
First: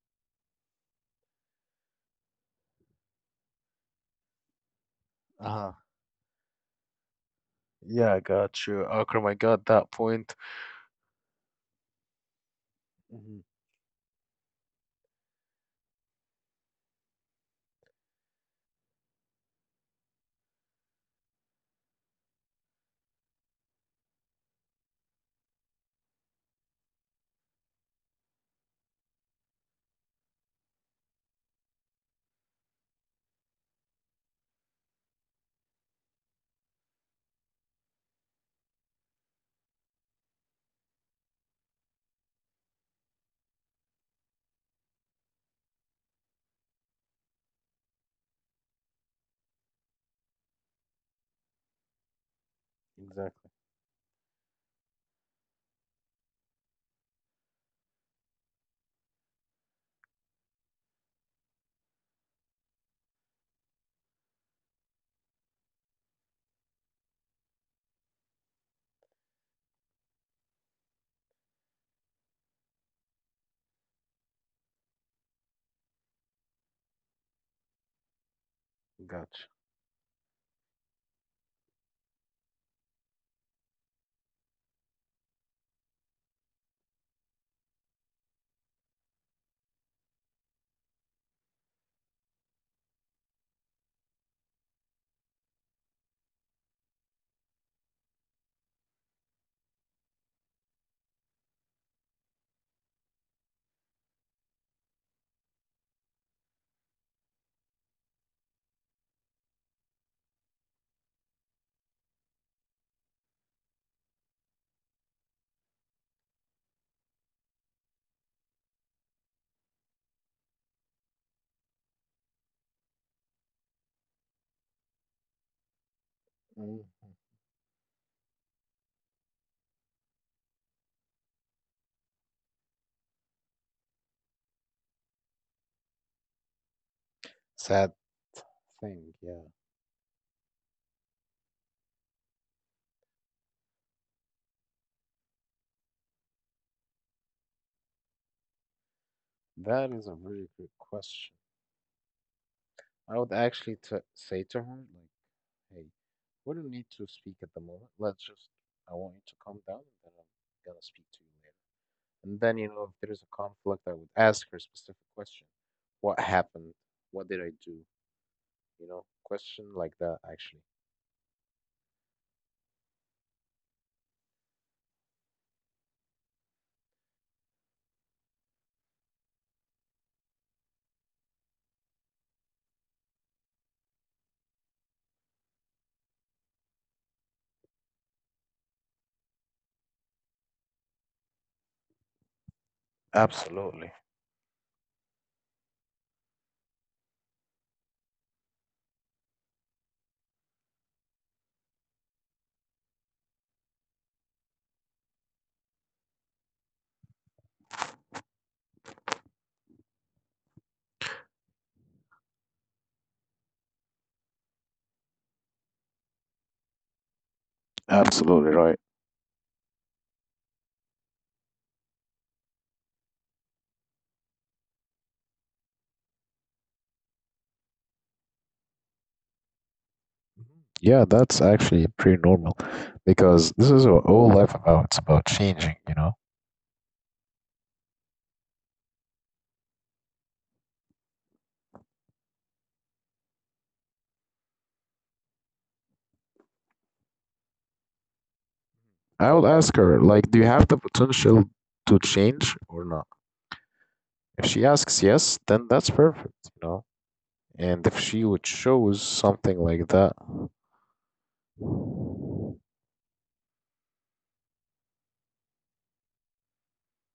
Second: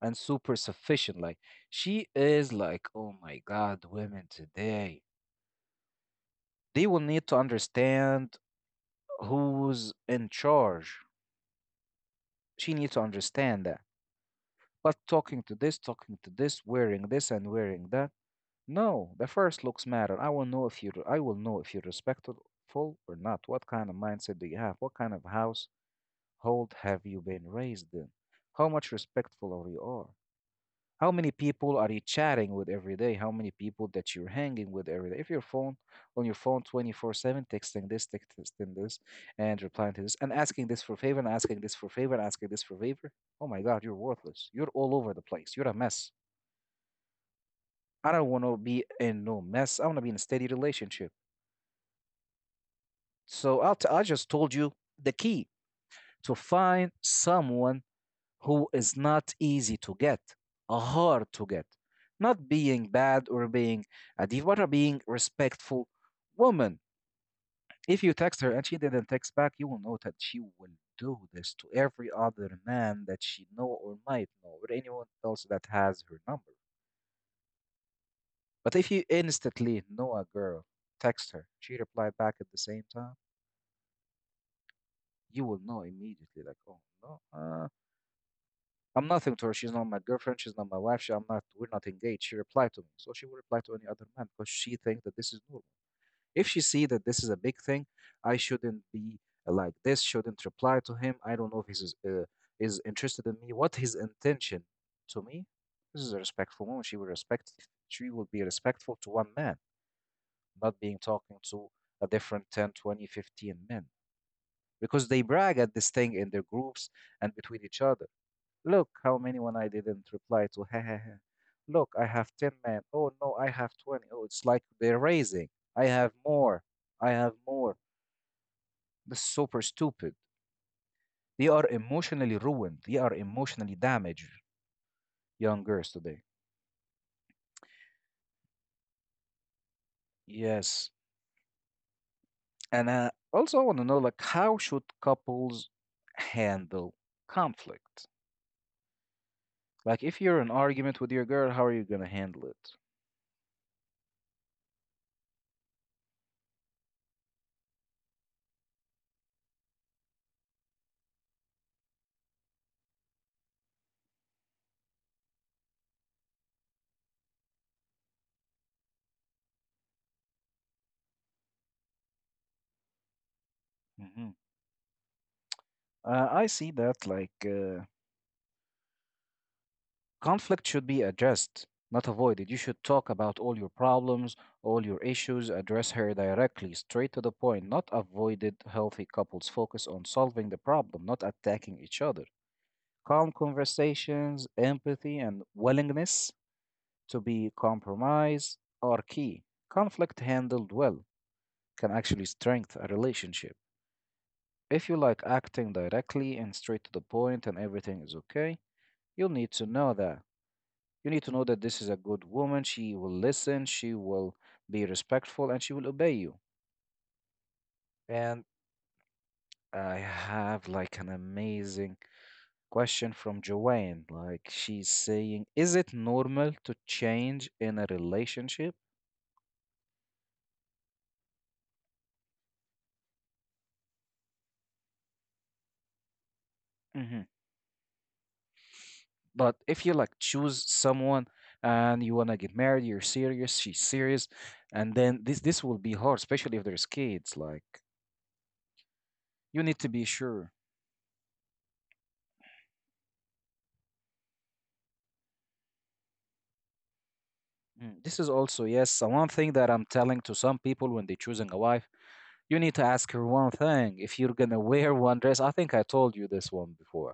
Speaker 1: and super sufficient. Like, she is like, oh my God, women today.
Speaker 2: Uh-huh.
Speaker 1: They will need to
Speaker 2: Yeah, I
Speaker 1: understand
Speaker 2: got you. Akram, I got that
Speaker 1: who's in
Speaker 2: point.
Speaker 1: charge. She needs to
Speaker 2: Hmm
Speaker 1: understand that. But talking to this, talking to this, wearing this and wearing that. No, the first looks matter. I will know if you I will know if you're respectful or not. What kind of mindset do you have? What kind of household have you been raised in? How much respectful are you are? How many people are you chatting with every day? How many people that you're hanging with every day? If your phone, on your phone twenty-four seven, texting this, texting this, and replying to this, and asking this for favor, and asking this for favor, and asking this for favor. Oh my God, you're worthless. You're all over the place. You're a mess. I don't want to be in no mess. I want to be in a steady relationship.
Speaker 2: Exactly.
Speaker 1: So I'll t- I just told you the key to find someone who is not easy to get, uh, hard to get. Not being bad or being a diva, being respectful woman. If you text her and she didn't text back, you will know that she will do this to every other man that she know or might know, or anyone else that has her number. But if you
Speaker 2: Gotcha.
Speaker 1: instantly know a girl, text her, she replied back at the same time, you will know immediately, like, oh no, uh, I'm nothing to her. She's not my girlfriend. She's not my wife. She, I'm not. We're not engaged. She replied to me, so she would reply to any other man because she thinks that this is normal. If she see that this is a big thing, I shouldn't be like this. Shouldn't reply to him. I don't know if he's uh, is interested in me. What his intention to me? This is a respectful woman. She will respect. She will be respectful to one man, not being talking to a different ten, twenty, fifteen men because they brag at this thing in their groups and between each other. Look how many when I didn't reply to. (laughs) Ha, look, I have ten men. Oh no, I have twenty. Oh, it's like they're raising. I have more.
Speaker 2: Mm.
Speaker 1: I have more. This is super stupid. They are emotionally ruined. They are emotionally damaged, young girls today.
Speaker 2: Sad thing. Yeah.
Speaker 1: Yes. And I also want to know, like, how should couples handle conflict?
Speaker 2: That
Speaker 1: Like,
Speaker 2: is a
Speaker 1: if you're
Speaker 2: very
Speaker 1: in an
Speaker 2: good
Speaker 1: argument with your
Speaker 2: question.
Speaker 1: girl, how are you gonna handle it?
Speaker 2: I would actually t say to her, like, hey, we don't need to speak at the moment. Let's just, I want you to calm down and then I'm gonna speak to you later. And then, you know, if there's a conflict, I would ask her specific question. What happened? What did I do? You know, question like that, actually.
Speaker 1: Hmm. uh, I see that like uh, conflict should be addressed, not avoided. You should talk about all your problems, all your issues, address her directly, straight to the point, not avoided. Healthy couples focus on solving the problem, not attacking each other. Calm
Speaker 2: Absolutely.
Speaker 1: conversations, empathy, and willingness to be compromised are key. Conflict handled well can actually strengthen a relationship. If you like acting directly and straight to the point and everything is okay, you'll need to know that. You need to know that this is a good woman. She will listen, she will be respectful, and she will obey you. And
Speaker 2: Absolutely right.
Speaker 1: I have like an amazing question from Joanne. Like, she's saying, is it normal to change in a relationship?
Speaker 2: Mhm. Yeah, that's actually pretty normal because this is what all life about. It's about changing, you know?
Speaker 1: Hmm. But if you like choose someone and you wanna get married, you're serious, she's serious, and then this this will be hard, especially if there's kids. Like,
Speaker 2: I will
Speaker 1: you
Speaker 2: ask
Speaker 1: need to
Speaker 2: her,
Speaker 1: be
Speaker 2: like, do you
Speaker 1: sure.
Speaker 2: have the potential to change or not? If she asks yes, then that's perfect, you know? And if
Speaker 1: Mm, this
Speaker 2: she
Speaker 1: is
Speaker 2: would
Speaker 1: also,
Speaker 2: choose
Speaker 1: yes, uh, one thing
Speaker 2: something
Speaker 1: that I'm
Speaker 2: like that.
Speaker 1: telling to some people when they're choosing a wife. You need to ask her one thing. If you're gonna wear one dress, I think I told you this one before.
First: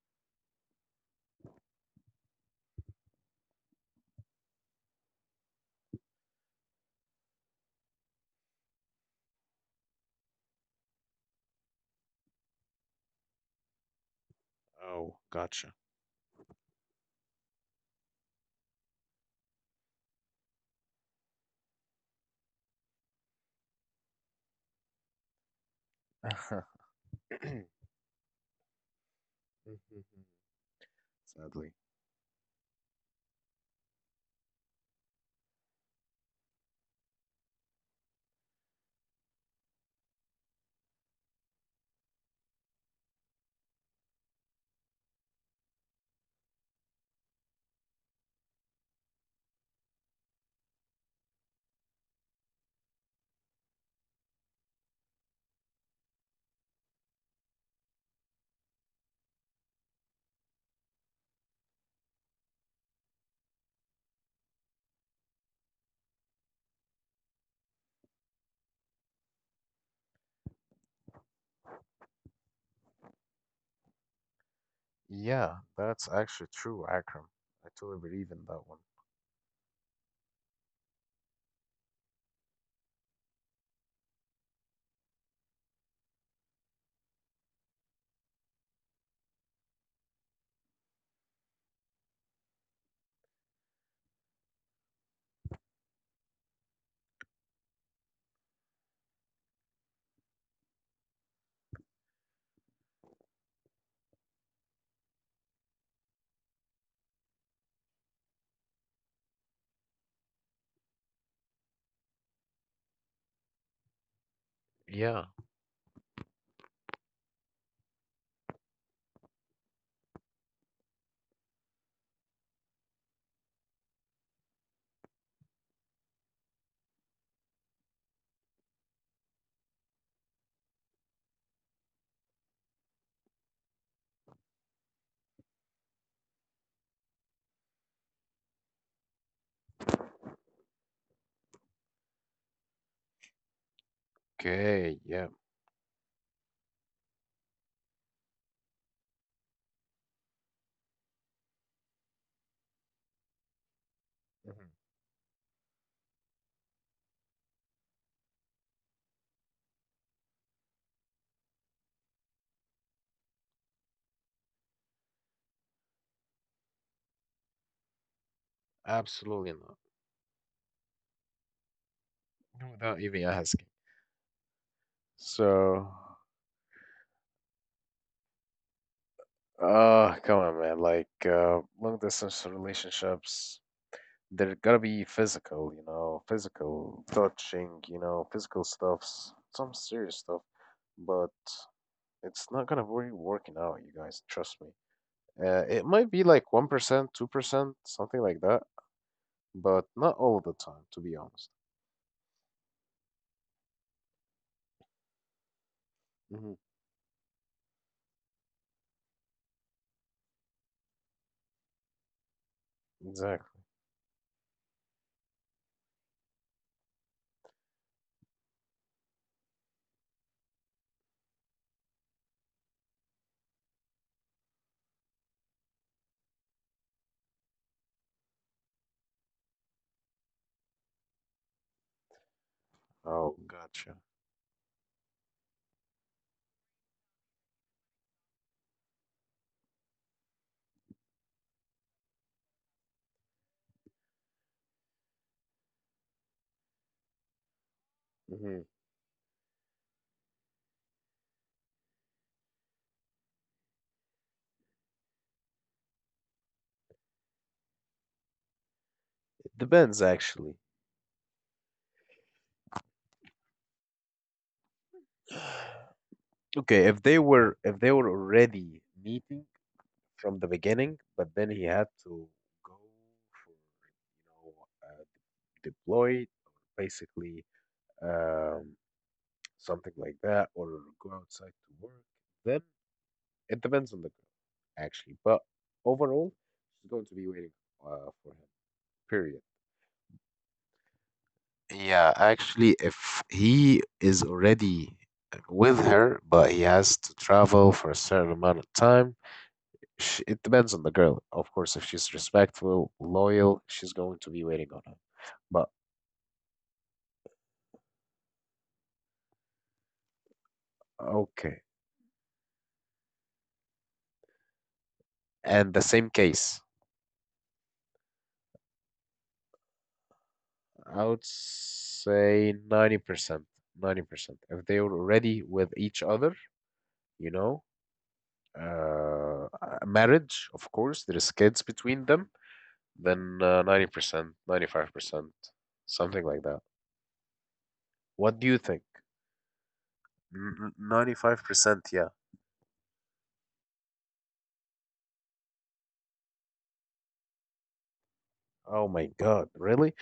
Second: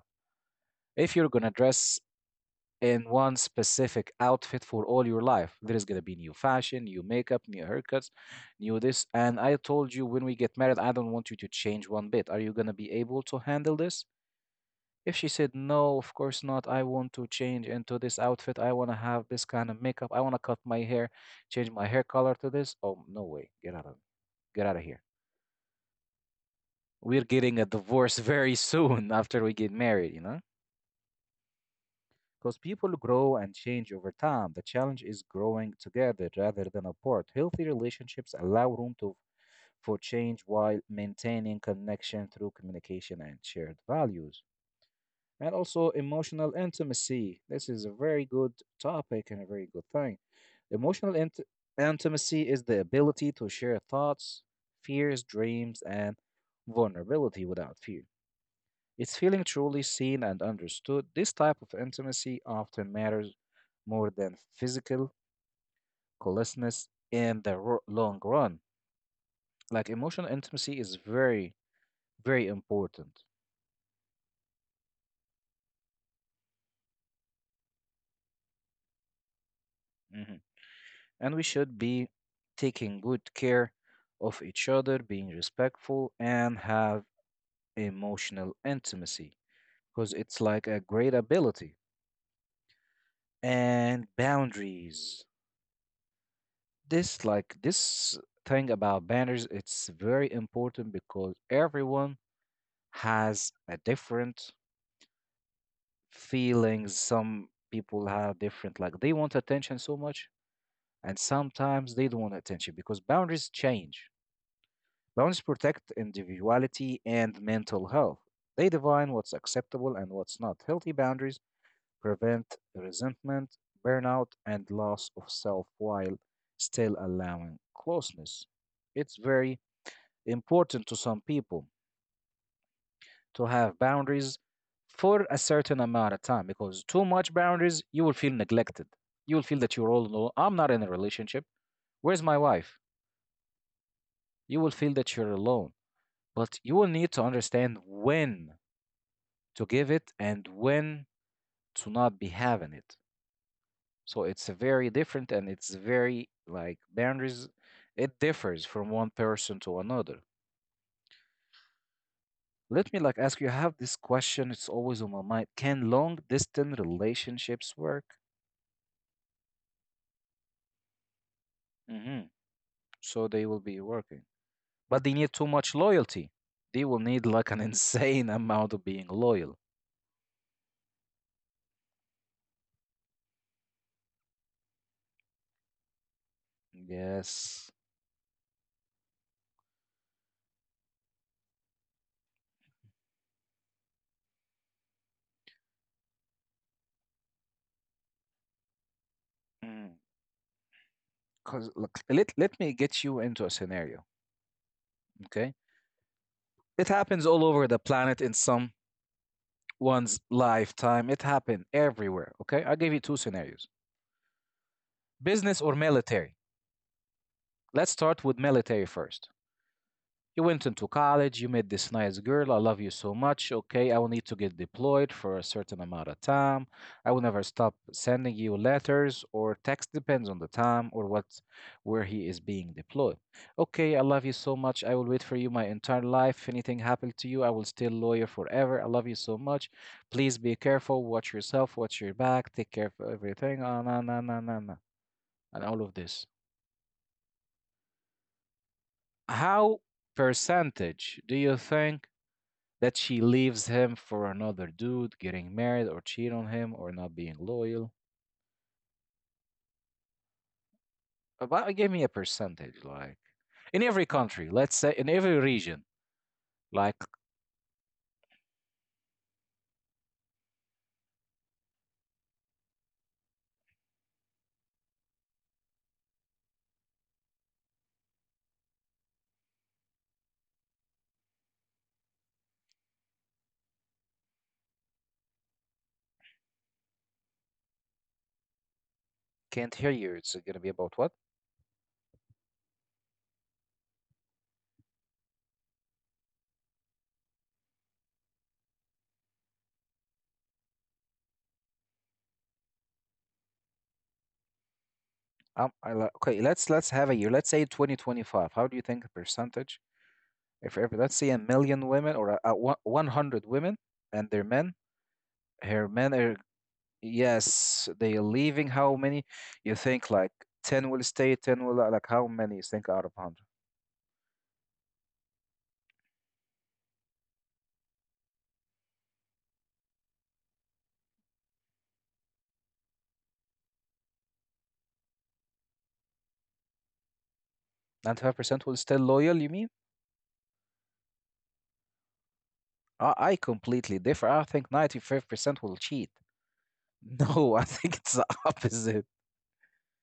Speaker 1: If you're gonna dress in one specific outfit for all your life, there is gonna be new fashion, new makeup, new haircuts, new this. And I told you, when we get married, I don't want you to change one bit. Are you gonna be able to handle this? If
Speaker 2: Oh,
Speaker 1: she said,
Speaker 2: gotcha.
Speaker 1: no, of course not, I want to change into this outfit, I wanna have this kind of makeup, I wanna cut my hair, change my hair color to this. Oh, no way. Get out of get out of here. We're getting a
Speaker 2: (clears throat) (laughs)
Speaker 1: divorce (laughs) very soon after we get married, you know?
Speaker 2: Sadly.
Speaker 1: Because people grow and change over time. The challenge is growing together rather than apart. Healthy relationships allow room to for change while maintaining connection through communication and shared values. And also emotional intimacy. This is a very good topic and a very good thing. Emotional int- intimacy is the ability to share thoughts, fears, dreams, and vulnerability without fear. It's feeling truly seen and understood. This type of intimacy often matters more than physical closeness in the ro- long run. Like, emotional intimacy is very, very important.
Speaker 2: Yeah, that's actually true, Akram. I totally believe in that one.
Speaker 1: Mhm. And we should be taking good care of each other, being respectful, and have emotional intimacy because it's like a great ability. And boundaries. This like this thing about banners, it's very important because everyone has a different feelings. Some people have different like they want attention so much, and sometimes they don't want attention because boundaries change.
Speaker 2: Yeah.
Speaker 1: Boundaries protect individuality and mental health. They define what's acceptable and what's not. Healthy boundaries prevent resentment, burnout, and loss of self while still allowing closeness. It's very important to some people to have boundaries for a certain amount of time because too much boundaries, you will feel neglected. You will feel that you're all alone. I'm not in a relationship. Where's my wife? You will feel
Speaker 2: Okay.
Speaker 1: that
Speaker 2: Yeah.
Speaker 1: you're alone. But you will need to understand when to give it and when to not be having it. So it's a
Speaker 2: Mhm.
Speaker 1: very different and it's very like boundaries. It differs from one person to another. Let me like ask you, I have this question, it's always on my mind. Can long distance relationships work?
Speaker 2: Absolutely not.
Speaker 1: Hmm.
Speaker 2: Without even
Speaker 1: So they will
Speaker 2: asking.
Speaker 1: be working. But they need too much
Speaker 2: So,
Speaker 1: loyalty. They will need like an (laughs) insane amount of being loyal.
Speaker 2: uh, come on, man. Like, uh, long distance relationships, they're going to be physical, you know, physical touching,
Speaker 1: Yes.
Speaker 2: you know, physical stuffs, some serious stuff. But it's not gonna be working out, you guys. Trust me. Uh, it might be like one percent, two percent, something like that, but
Speaker 1: Mm.
Speaker 2: not all the time, to be honest.
Speaker 1: Cause look, let let me get you into a scenario, okay?
Speaker 2: Hmm
Speaker 1: It happens all over the planet in someone's lifetime. It happened everywhere, okay? I'll give you two
Speaker 2: Exactly.
Speaker 1: scenarios. Business or military. Let's start with military first. You went into college, you met this nice girl, I love you so much. Okay, I will need to get deployed for a certain amount of time. I will never stop sending you letters or text, depends on the time or what where he is being deployed.
Speaker 2: Oh,
Speaker 1: Okay,
Speaker 2: gotcha.
Speaker 1: I love you so much. I will wait for you my entire life. If anything happened to you, I will still lawyer forever. I love you so much. Please be careful, watch yourself, watch your back, take care of everything. Ah, na na na na na, and all of this.
Speaker 2: Hmm
Speaker 1: How percentage do you think? That she leaves him for another dude, getting married or cheat on him or not being loyal.
Speaker 2: It depends, actually.
Speaker 1: About give me a percentage, like in every country, let's say in every region.
Speaker 2: Okay,
Speaker 1: Like,
Speaker 2: if they were if they were already meeting from the beginning, but then he had to go for you know uh, deployed or basically um, something like that, or go outside to work, then it depends on the girl actually. But overall, she's going to be waiting uh, for him. Period.
Speaker 1: can't hear you. It's gonna be about what?
Speaker 2: Yeah, actually, if he is already with her, but he has to travel for a certain amount of time, Sh it depends on the girl. Of course, if she's respectful, loyal, she's going to be waiting on him. But
Speaker 1: Um, I, li- okay, let's let's have a year. Let's say twenty twenty-five. How do you think a percentage? If if let's say a
Speaker 2: okay.
Speaker 1: million women or a, a one- 100 women and their men,
Speaker 2: And the
Speaker 1: her
Speaker 2: same
Speaker 1: men are
Speaker 2: case,
Speaker 1: yes, they are leaving how many? You think like ten
Speaker 2: I
Speaker 1: will
Speaker 2: would
Speaker 1: stay, ten will uh, like how
Speaker 2: say
Speaker 1: many you think out of
Speaker 2: ninety percent,
Speaker 1: one hundred?
Speaker 2: ninety percent. If they were already with each other, you know, uh, uh, marriage, of course, there is kids between them, then uh, ninety percent, ninety-five percent, something like that.
Speaker 1: Ninety-five
Speaker 2: What do you
Speaker 1: percent will
Speaker 2: think?
Speaker 1: stay loyal, you mean?
Speaker 2: ninety-five percent, yeah.
Speaker 1: I, I completely differ. I think ninety-five percent will cheat. No, (laughs) I think it's the
Speaker 2: Oh
Speaker 1: opposite.
Speaker 2: my God, really?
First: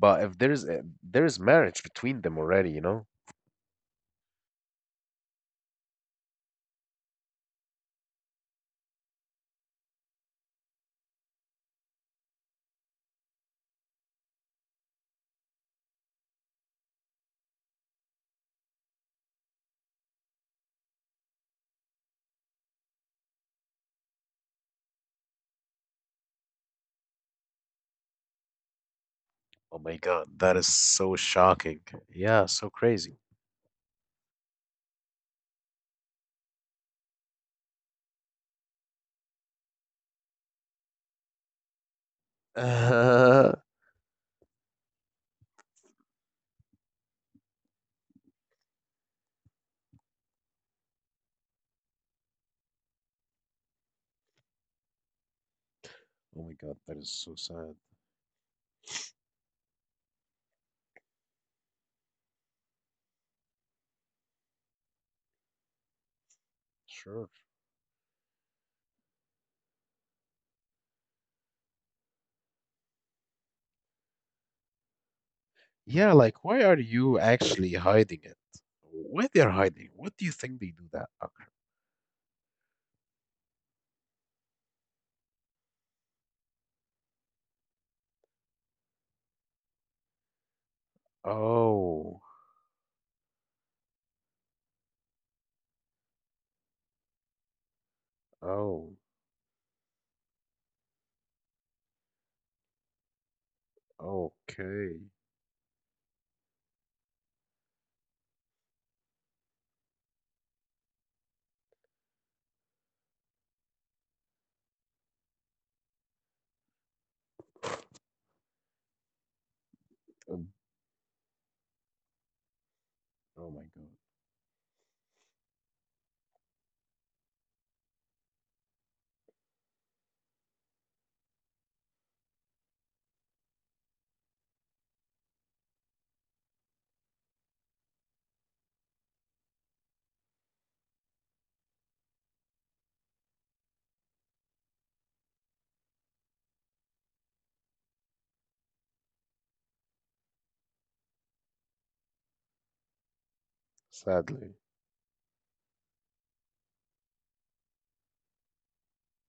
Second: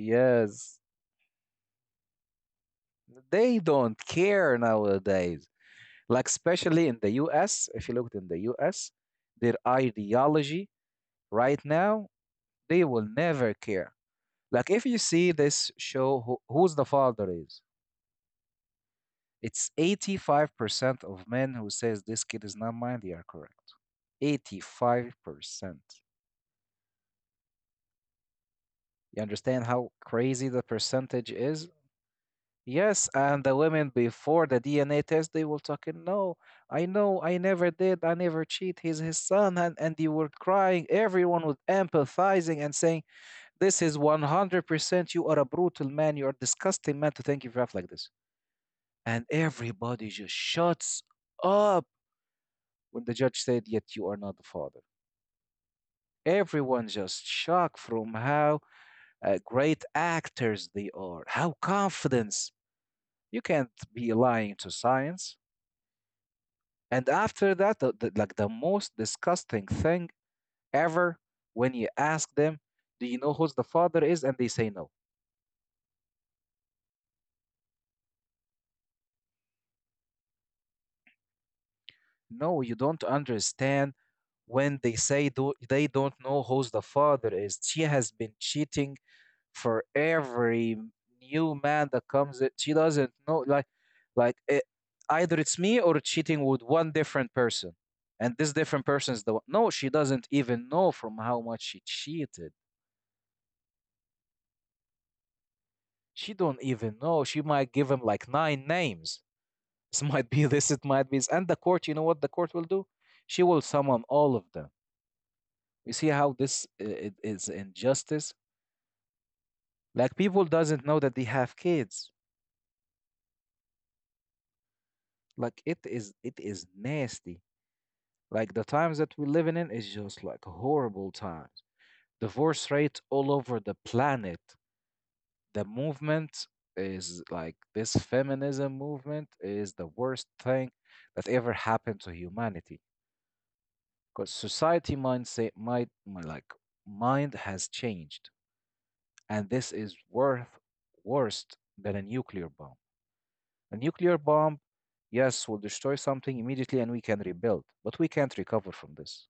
Speaker 2: But if there's a, there's marriage between them already, you know?
Speaker 1: They don't care nowadays. Like, especially in the U S, if you looked in the U S, their ideology right now, they will never care. Like, if you see this show, who, Who's the Father is, it's eighty-five percent of men who says this kid is not mine, they are correct. eighty-five percent. You understand
Speaker 2: Oh
Speaker 1: how
Speaker 2: my God,
Speaker 1: crazy
Speaker 2: that
Speaker 1: the
Speaker 2: is so
Speaker 1: percentage is?
Speaker 2: shocking. Yeah, so
Speaker 1: Yes,
Speaker 2: crazy.
Speaker 1: and the women before the D N A test, they will talking, no, I know, I never did, I never cheat. He's his son, and and they were crying. Everyone was empathizing and saying,
Speaker 2: (laughs) oh
Speaker 1: this is one hundred percent. You are a brutal man. You are disgusting man to think you have like this. And everybody just shuts up when the judge said, yet you are not the father.
Speaker 2: my God,
Speaker 1: Everyone
Speaker 2: that is
Speaker 1: just
Speaker 2: so sad.
Speaker 1: shocked from how uh, great actors they are, how confidence. You can't be lying to science. And
Speaker 2: Sure.
Speaker 1: after that, the, the- like the most disgusting thing ever, when you ask them, do you know who's the father is? And they say no.
Speaker 2: Yeah, like why are you actually hiding it? Why they're hiding? What do you think they do that? Uh,
Speaker 1: No, you don't understand when they say do, they don't know who's the father is. She has been cheating for every new man that
Speaker 2: Oh,
Speaker 1: comes in. She doesn't know, like, like eh, either it's me or cheating with one different person. And this different
Speaker 2: oh,
Speaker 1: person is the one. No, she doesn't even know from how much she cheated.
Speaker 2: okay.
Speaker 1: She don't even know. She might give him like nine names. (laughs) This might be this, it might be this. And the court, you know what the court will do? She will summon all of them. You see how this uh, it is injustice? Like, people
Speaker 2: Um,
Speaker 1: doesn't know that they have kids.
Speaker 2: oh my God.
Speaker 1: Like, it is it is nasty. Like, the times that we're living in is just like horrible times. Divorce rate all over the planet. The movement is like this feminism movement is the worst thing that ever happened to humanity because society mindset might, like, mind has changed, and this is worth worse than a nuclear bomb. A nuclear
Speaker 2: Sadly.
Speaker 1: bomb, yes, will destroy something immediately and we can rebuild, but we can't recover from this.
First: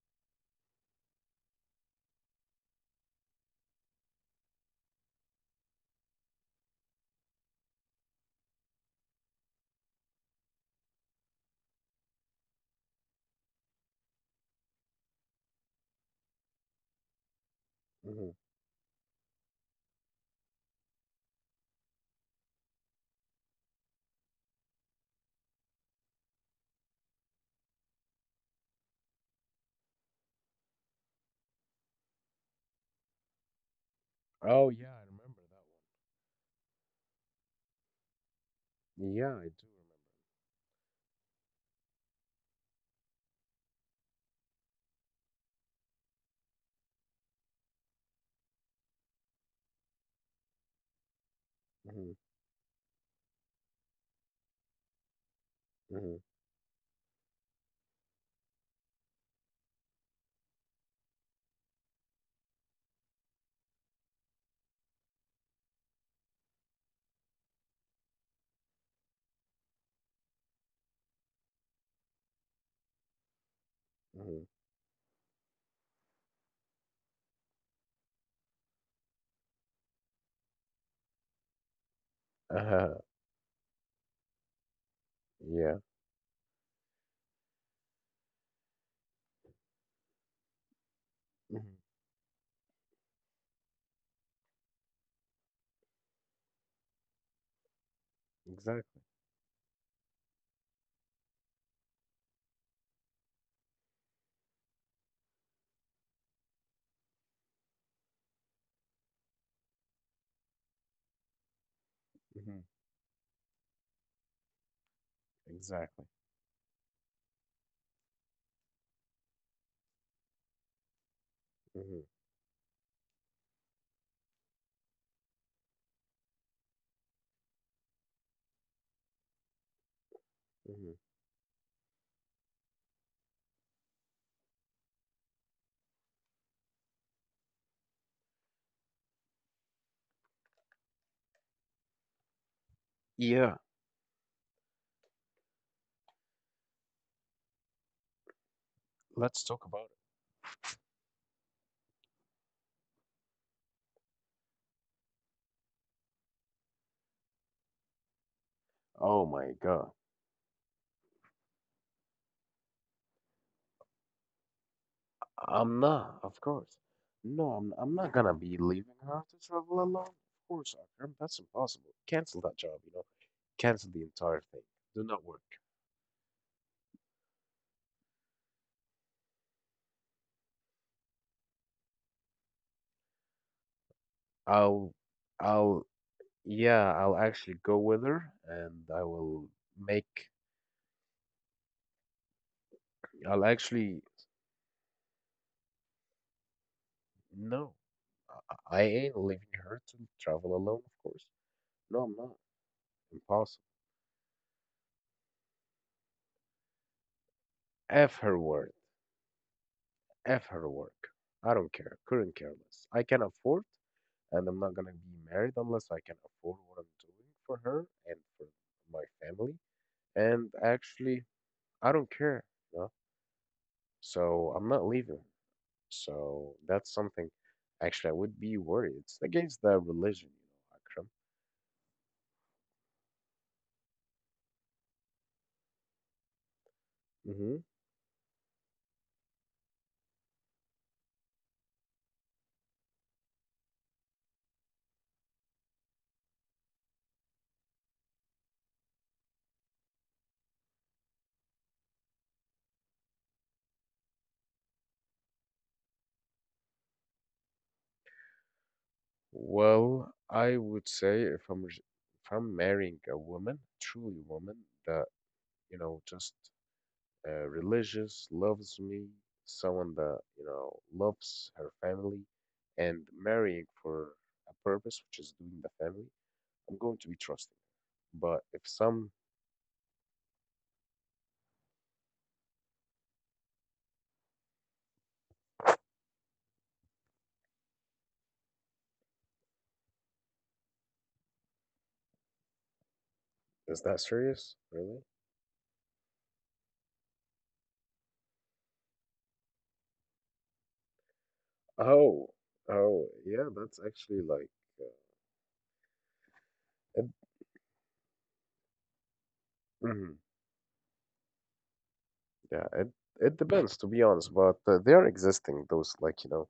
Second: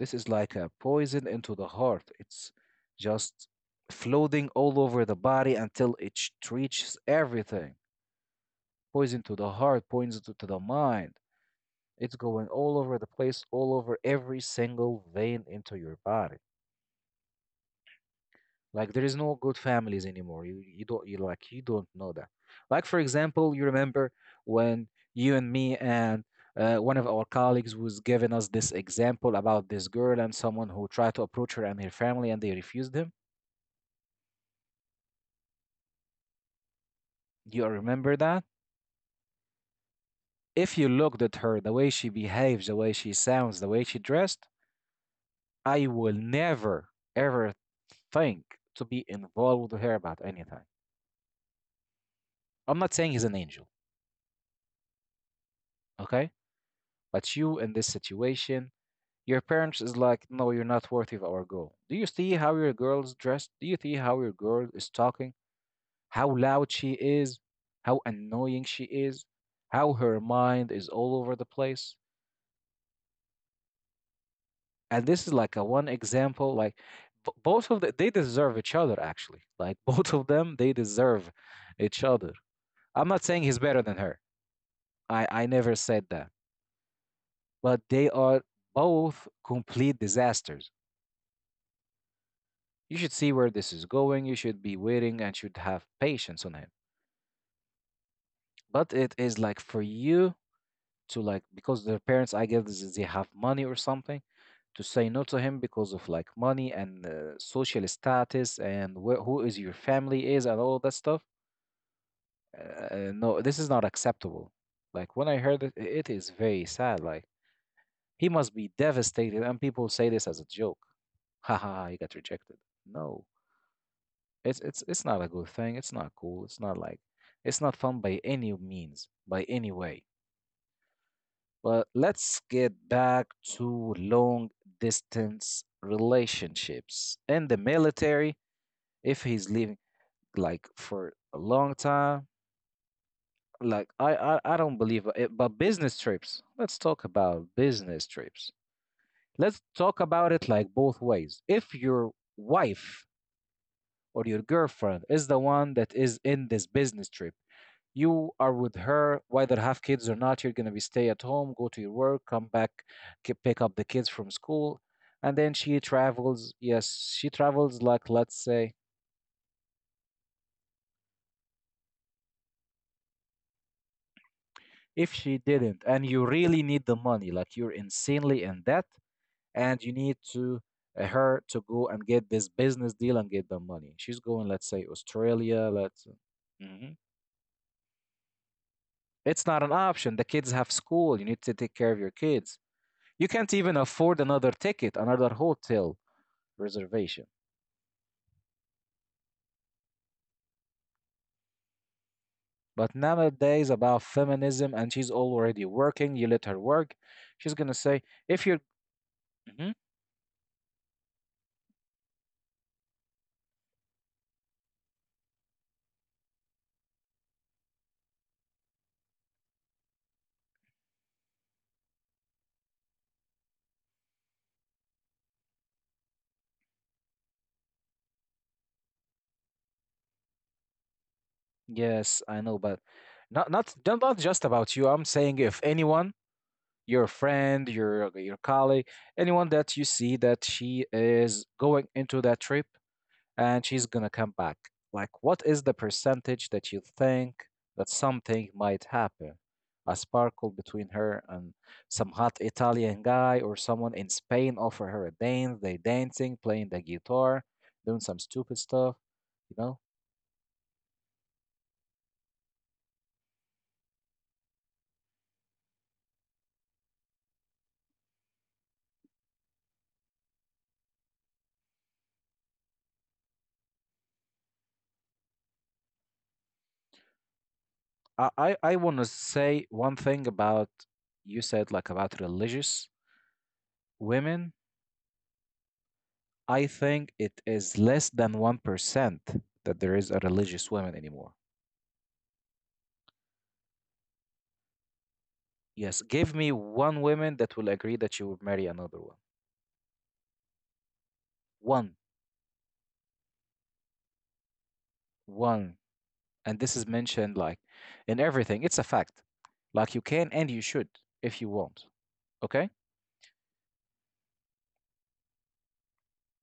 Speaker 1: This is like a poison into the heart. It's just floating all over the body until it sh- reaches everything. Poison to the heart, poison to, to the mind. It's going all over the place, all over every single vein into your body.
Speaker 2: Mhm.
Speaker 1: Like, there is no good families anymore. You you don't you, like, you don't know that. Like, for example, you remember when you and me and uh, one of our colleagues was giving us this example about this girl and someone who tried to approach her and her family and they refused him.
Speaker 2: Oh yeah, I remember that
Speaker 1: Do you remember that?
Speaker 2: one. Yeah, I do
Speaker 1: If you looked at her, the way she behaves, the way she sounds, the way she dressed, I will never ever think to be involved with her about anything.
Speaker 2: remember.
Speaker 1: I'm not saying he's an angel,
Speaker 2: Mm-hmm, mm-hmm,
Speaker 1: okay? But you in this situation, your parents is like, no, you're not worthy of our goal. Do you see how your girl's dressed? Do you see how your girl is talking? How loud she is? How annoying she is? How her mind is all over the place?
Speaker 2: mm-hmm.
Speaker 1: And this is like a one example. Like, b- both of the, they deserve each other actually. Like, (laughs) both of them, they deserve each other.
Speaker 2: Uh-huh.
Speaker 1: I'm not saying he's better than her. I I
Speaker 2: Yeah.
Speaker 1: never said that. But they are both complete disasters.
Speaker 2: Mhm.
Speaker 1: You should see where this is going. You should be waiting and should have patience on him.
Speaker 2: Exactly.
Speaker 1: But it is like for you to, like, because their parents, I guess, is they have money or something, to say no to him because of like money and uh, social status and wh- who is your family is and all that stuff.
Speaker 2: Mhm.
Speaker 1: Uh, no, this is not acceptable. Like, when I heard it,
Speaker 2: Exactly.
Speaker 1: it is very sad. Like, he must be devastated, and people say this as a joke. (laughs) Haha,
Speaker 2: Mhm.
Speaker 1: he got rejected. No. It's it's it's not a good thing. It's not cool. It's not like, it's not fun by any means, by any way.
Speaker 2: Mhm.
Speaker 1: But let's get back to long distance relationships in the military. If he's leaving like for a long time,
Speaker 2: Yeah,
Speaker 1: like I I, I don't believe it. But business trips. Let's talk about business trips.
Speaker 2: let's talk
Speaker 1: Let's
Speaker 2: about it.
Speaker 1: talk about it like both ways. If your wife or your girlfriend is the one that is in this business trip, you are with
Speaker 2: Oh
Speaker 1: her.
Speaker 2: my
Speaker 1: Whether have
Speaker 2: God.
Speaker 1: kids or not, you're going to be stay at home, go to your work, come back, ki- pick up the kids from school, and then
Speaker 2: I'm
Speaker 1: she
Speaker 2: not, of
Speaker 1: travels.
Speaker 2: course.
Speaker 1: Yes, she
Speaker 2: No, I'm
Speaker 1: travels,
Speaker 2: I'm not
Speaker 1: like,
Speaker 2: gonna
Speaker 1: let's
Speaker 2: be
Speaker 1: say,
Speaker 2: leaving her to travel alone. Of course, Akram, that's impossible. Cancel that job, you know. Cancel the entire thing. Do
Speaker 1: if
Speaker 2: not work.
Speaker 1: she didn't and you really need the money, like you're insanely in debt and you need to, uh, her to go and get this business deal and get the money. She's going, let's say,
Speaker 2: I'll
Speaker 1: Australia.
Speaker 2: I'll
Speaker 1: Let's,
Speaker 2: yeah,
Speaker 1: mhm,
Speaker 2: I'll actually go with her and I will
Speaker 1: it's not an option.
Speaker 2: make
Speaker 1: The kids have school. You need to take care of your kids. You
Speaker 2: I'll
Speaker 1: can't even
Speaker 2: actually
Speaker 1: afford another ticket, another hotel reservation.
Speaker 2: no. I I ain't leaving her to travel alone, of course. No, I'm not.
Speaker 1: But
Speaker 2: Impossible.
Speaker 1: nowadays, about feminism, and she's already working. You let her work. She's gonna say,
Speaker 2: F her
Speaker 1: if you're,
Speaker 2: word.
Speaker 1: mhm,
Speaker 2: F her work. I don't care. Couldn't care less. I can afford, and I'm not gonna be married unless I can afford what I'm doing for her and for my family. And actually, I don't care. You, so I'm not leaving. So that's something. Actually, I would be worried. It's against the religion, you know,
Speaker 1: yes, I know, but not not, do not not just about you. I'm saying if anyone, your
Speaker 2: Akram. Hmm.
Speaker 1: friend, your your colleague, anyone that you see that she is going into that trip, and she's gonna come back. Like, what is the percentage that you think that something might happen? A sparkle between her and some hot Italian guy, or someone in Spain offer her a dance, they dancing, playing the guitar, doing some stupid stuff, you know?
Speaker 2: Well, I would say if I'm re- if I'm marrying a woman, truly woman, that, you know, just uh, religious, loves me, someone that, you know, loves her family and marrying for a purpose, which is doing the family, I'm going to be trusting.
Speaker 1: I,
Speaker 2: But if
Speaker 1: I, I wanna
Speaker 2: some,
Speaker 1: say one thing about you said like about religious women. I think it is less than one percent that there is a religious woman anymore.
Speaker 2: is that serious, really?
Speaker 1: Yes, give me one woman that will agree that she would marry another one. One,
Speaker 2: Oh, oh, yeah, that's actually like, uh,
Speaker 1: one. And this is
Speaker 2: it,
Speaker 1: mentioned like in everything. It's a fact. Like, you
Speaker 2: mhm,
Speaker 1: can and you should if you want.
Speaker 2: yeah,
Speaker 1: Okay?
Speaker 2: it it depends to be honest, but uh, they are existing those, like, you know,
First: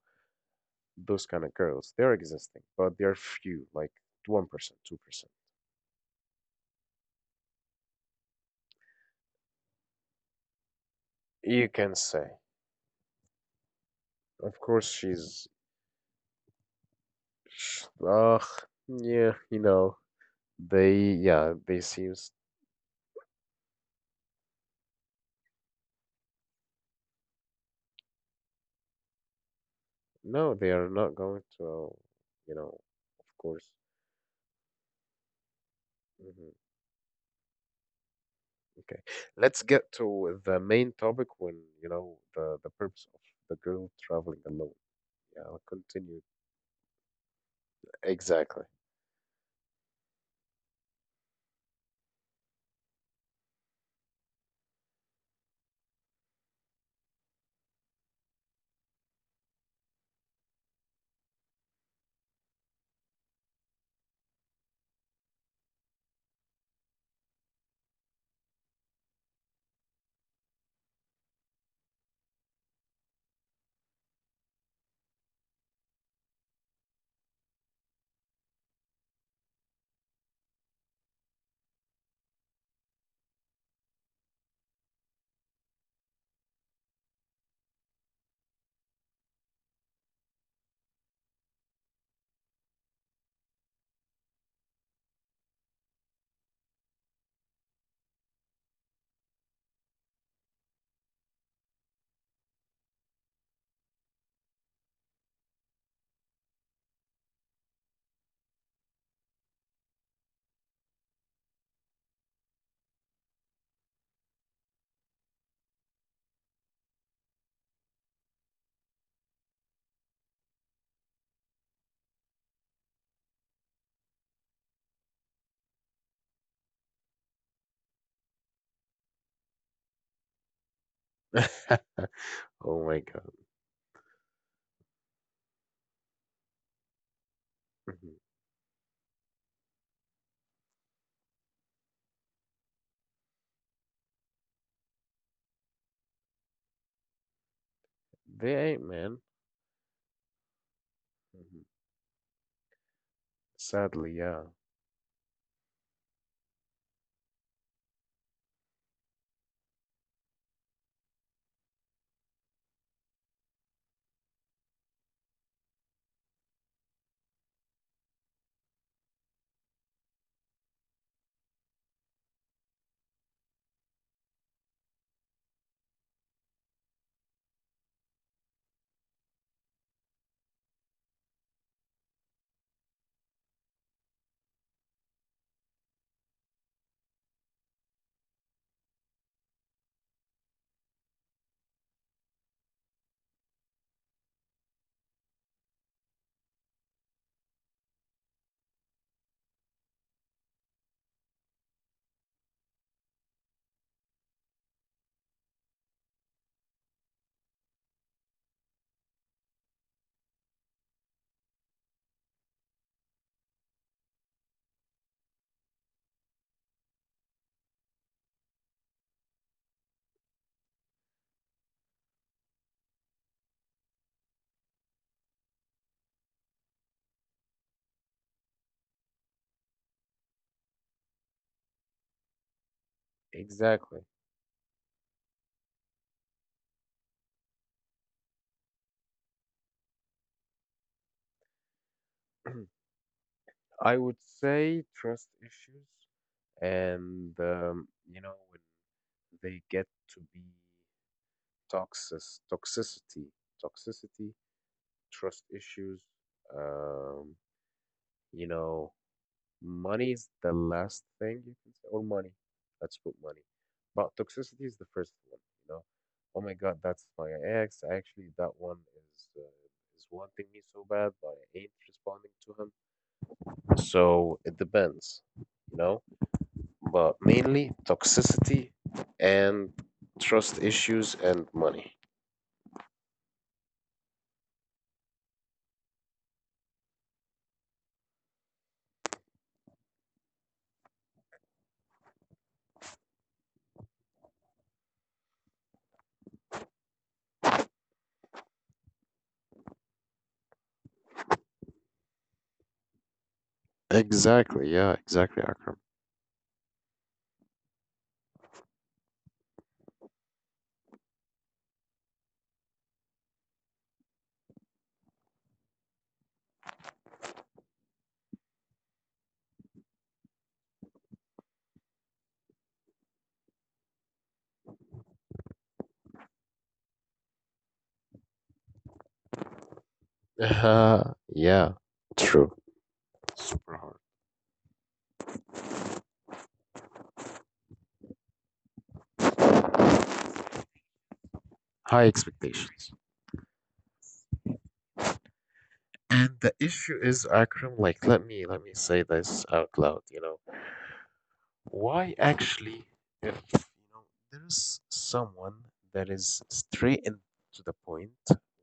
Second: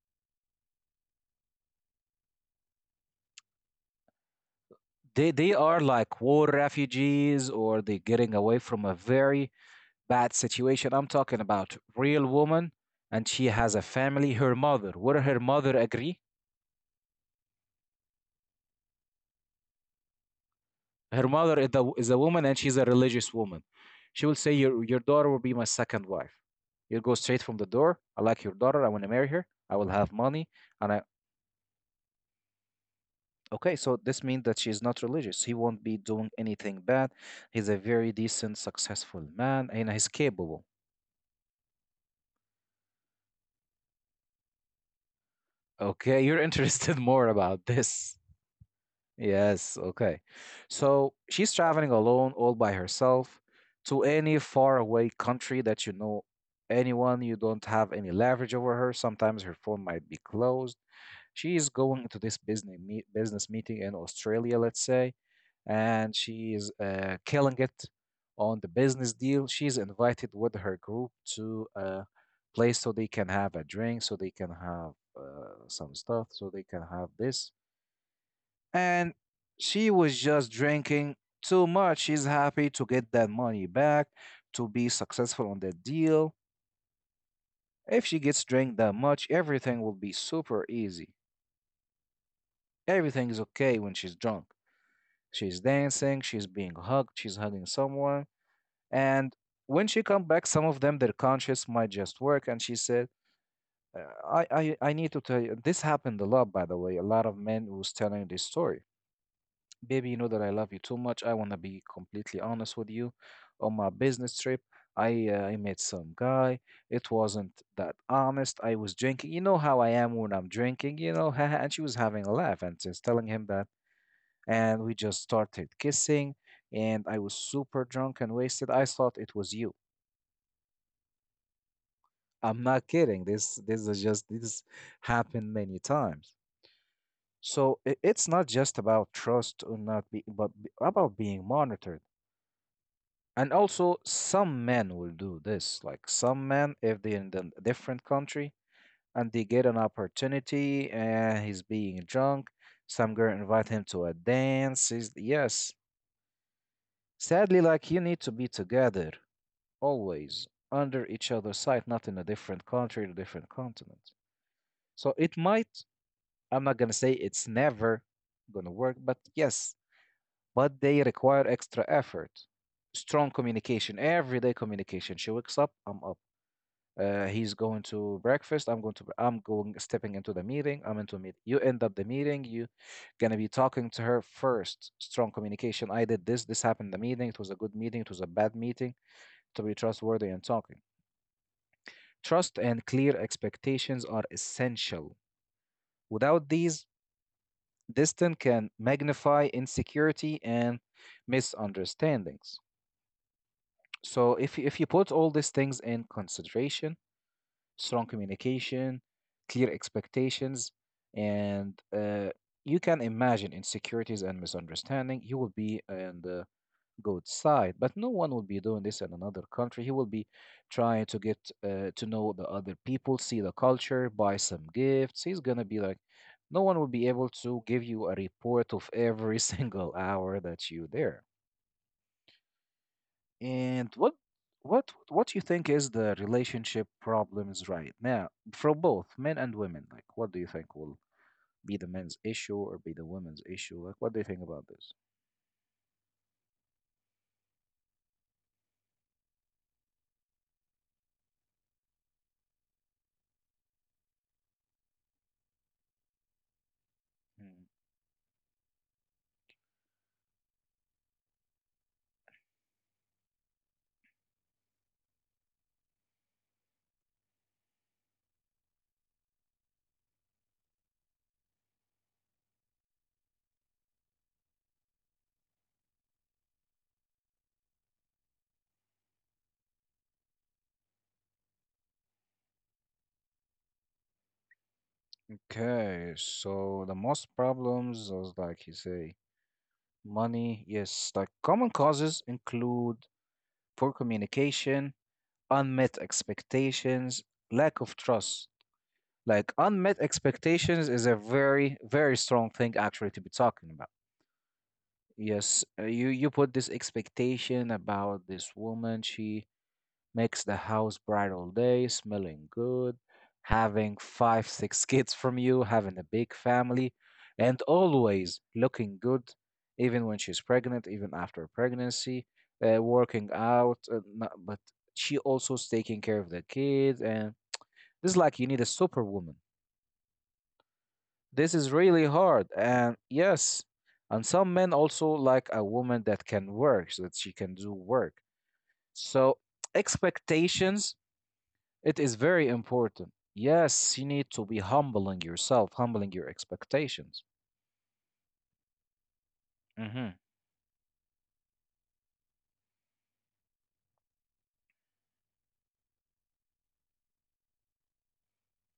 Speaker 2: those kind of girls. They're existing, but they're few, like one percent, two percent.
Speaker 1: They they are like war refugees, or they getting away from a very bad situation. I'm talking
Speaker 2: You
Speaker 1: about
Speaker 2: can
Speaker 1: real
Speaker 2: say.
Speaker 1: woman, and she has a family. Her
Speaker 2: Of course,
Speaker 1: mother. Would her
Speaker 2: she's
Speaker 1: mother agree?
Speaker 2: ugh, yeah, you know, they,
Speaker 1: Her
Speaker 2: yeah,
Speaker 1: mother is
Speaker 2: they
Speaker 1: a, is a
Speaker 2: seems,
Speaker 1: woman, and she's a religious woman. She will say your your daughter will be my second wife. You'll go straight from the door. I like your daughter, I want to marry her, I will have money
Speaker 2: no, they are
Speaker 1: and I,
Speaker 2: not going to, you know, of course.
Speaker 1: okay, so this means that she's not religious. He won't be doing
Speaker 2: Hmm.
Speaker 1: anything bad. He's a very decent,
Speaker 2: Okay,
Speaker 1: successful
Speaker 2: let's
Speaker 1: man, and
Speaker 2: get
Speaker 1: he's
Speaker 2: to the
Speaker 1: capable.
Speaker 2: main topic when, you know, the the purpose of the girl traveling alone. Yeah, I'll continue.
Speaker 1: Okay, you're interested (laughs) more about this.
Speaker 2: Exactly.
Speaker 1: Yes, okay. So she's traveling alone, all by herself, to any faraway country that you know, anyone, you don't have any leverage over her. Sometimes her phone might be closed. She is going to this business meet, business meeting in Australia, let's say, and she is uh, killing it on the business deal. She's invited with her group to a place so they can have a drink, so they can have uh, some stuff, so they can have this, and she was just drinking too much. She's happy to get that money back, to be successful on that deal. If she gets drink that much, everything will be super easy. Everything is okay when she's drunk. She's dancing, she's being hugged, she's hugging someone, and when she come back, some of them their conscience might just work. And she said, uh, "I, I, I need to tell you this happened a lot, by the way. A lot of men was telling this story." Baby, you know that I love you too much. I want to be completely honest with you. On my business trip, I, uh, I met some guy. It wasn't that honest. I was drinking. You know how I am when I'm drinking, you know. (laughs) And she was having a laugh and just telling him that. And we just started kissing, and I was super drunk and wasted. I thought it was you.
Speaker 2: (laughs)
Speaker 1: I'm not
Speaker 2: Oh my
Speaker 1: kidding.
Speaker 2: God.
Speaker 1: This this is just this happened many times. So, i-
Speaker 2: Mhm.
Speaker 1: it's not just about trust or not be, but b- about being monitored. And also, some men will do this. Like, some men, if they're in a different country
Speaker 2: They ain't, man.
Speaker 1: and they get an opportunity and he's
Speaker 2: Mhm.
Speaker 1: being drunk, some girl invite him to a
Speaker 2: Sadly, yeah,
Speaker 1: dance. He's, yes. Sadly, like, you need to be together always under each other's side, not in a different country, in different continent. So it might, I'm not gonna say it's never gonna work, but yes, but they require extra effort. Strong communication, everyday communication. She wakes up, I'm up. Uh, he's going to breakfast. I'm going to, br- I'm going stepping into the meeting. I'm into a meeting. You end up the meeting. You gonna be talking to her first. Strong communication. I did this. This happened in the meeting. It was a good meeting. It was a bad meeting. To be trustworthy and talking. Trust and clear expectations are essential. Without these, distance can magnify insecurity and misunderstandings. So if you- if you put all these things in consideration, strong communication, clear expectations, and uh, you can imagine insecurities and misunderstanding. You will be on the good side, but no one will be doing this in another country. He will be trying to get, uh, to know the other people, see the culture, buy some gifts. He's gonna be like, no one will be able to give you a report of every (laughs) single hour that you there. And
Speaker 2: exactly.
Speaker 1: what what what you think is the relationship problems right now for both men and women? Like, what do you think will be the men's issue or be
Speaker 2: (clears throat)
Speaker 1: the women's issue? Like,
Speaker 2: I
Speaker 1: what
Speaker 2: would
Speaker 1: do you think about
Speaker 2: say
Speaker 1: this?
Speaker 2: trust issues and um, you know, they get to be toxic, toxicity, toxicity, trust issues. Um,
Speaker 1: Mm.
Speaker 2: you know, money is the last thing you can say, or money. Let's put money, but toxicity is the first one. You know, oh my God, that's my ex. Actually, that one is uh, is wanting me so bad, but I ain't responding to him. So it depends, you know, but mainly toxicity and trust issues and money.
Speaker 1: Okay, so the most problems was like you say money. Yes, like, common causes include poor communication, unmet expectations, lack of trust. Like, unmet expectations is a very, very strong thing actually to be talking about.
Speaker 2: Exactly. Yeah. Exactly.
Speaker 1: Yes,
Speaker 2: Akram.
Speaker 1: uh, you you put this expectation about this woman. She makes the house bright all day, smelling good, having five, six kids from you, having a big family, and always looking good, even when she's pregnant, even after pregnancy, uh, working out. Uh, no- but she also's taking care of the kids, and this is like you need a superwoman.
Speaker 2: Uh,
Speaker 1: This is
Speaker 2: yeah.
Speaker 1: really hard.
Speaker 2: True.
Speaker 1: And yes,
Speaker 2: Super hard.
Speaker 1: and some men also like a woman that can work, so that she can do work. So, expectations, it
Speaker 2: High
Speaker 1: is very
Speaker 2: expectations.
Speaker 1: important. Yes, you need to be humbling yourself, humbling your
Speaker 2: And the issue
Speaker 1: expectations.
Speaker 2: is, Akram, like, let me let me say this out loud.
Speaker 1: Hmm.
Speaker 2: You know, why actually, if you know, there's someone that is straight and to the point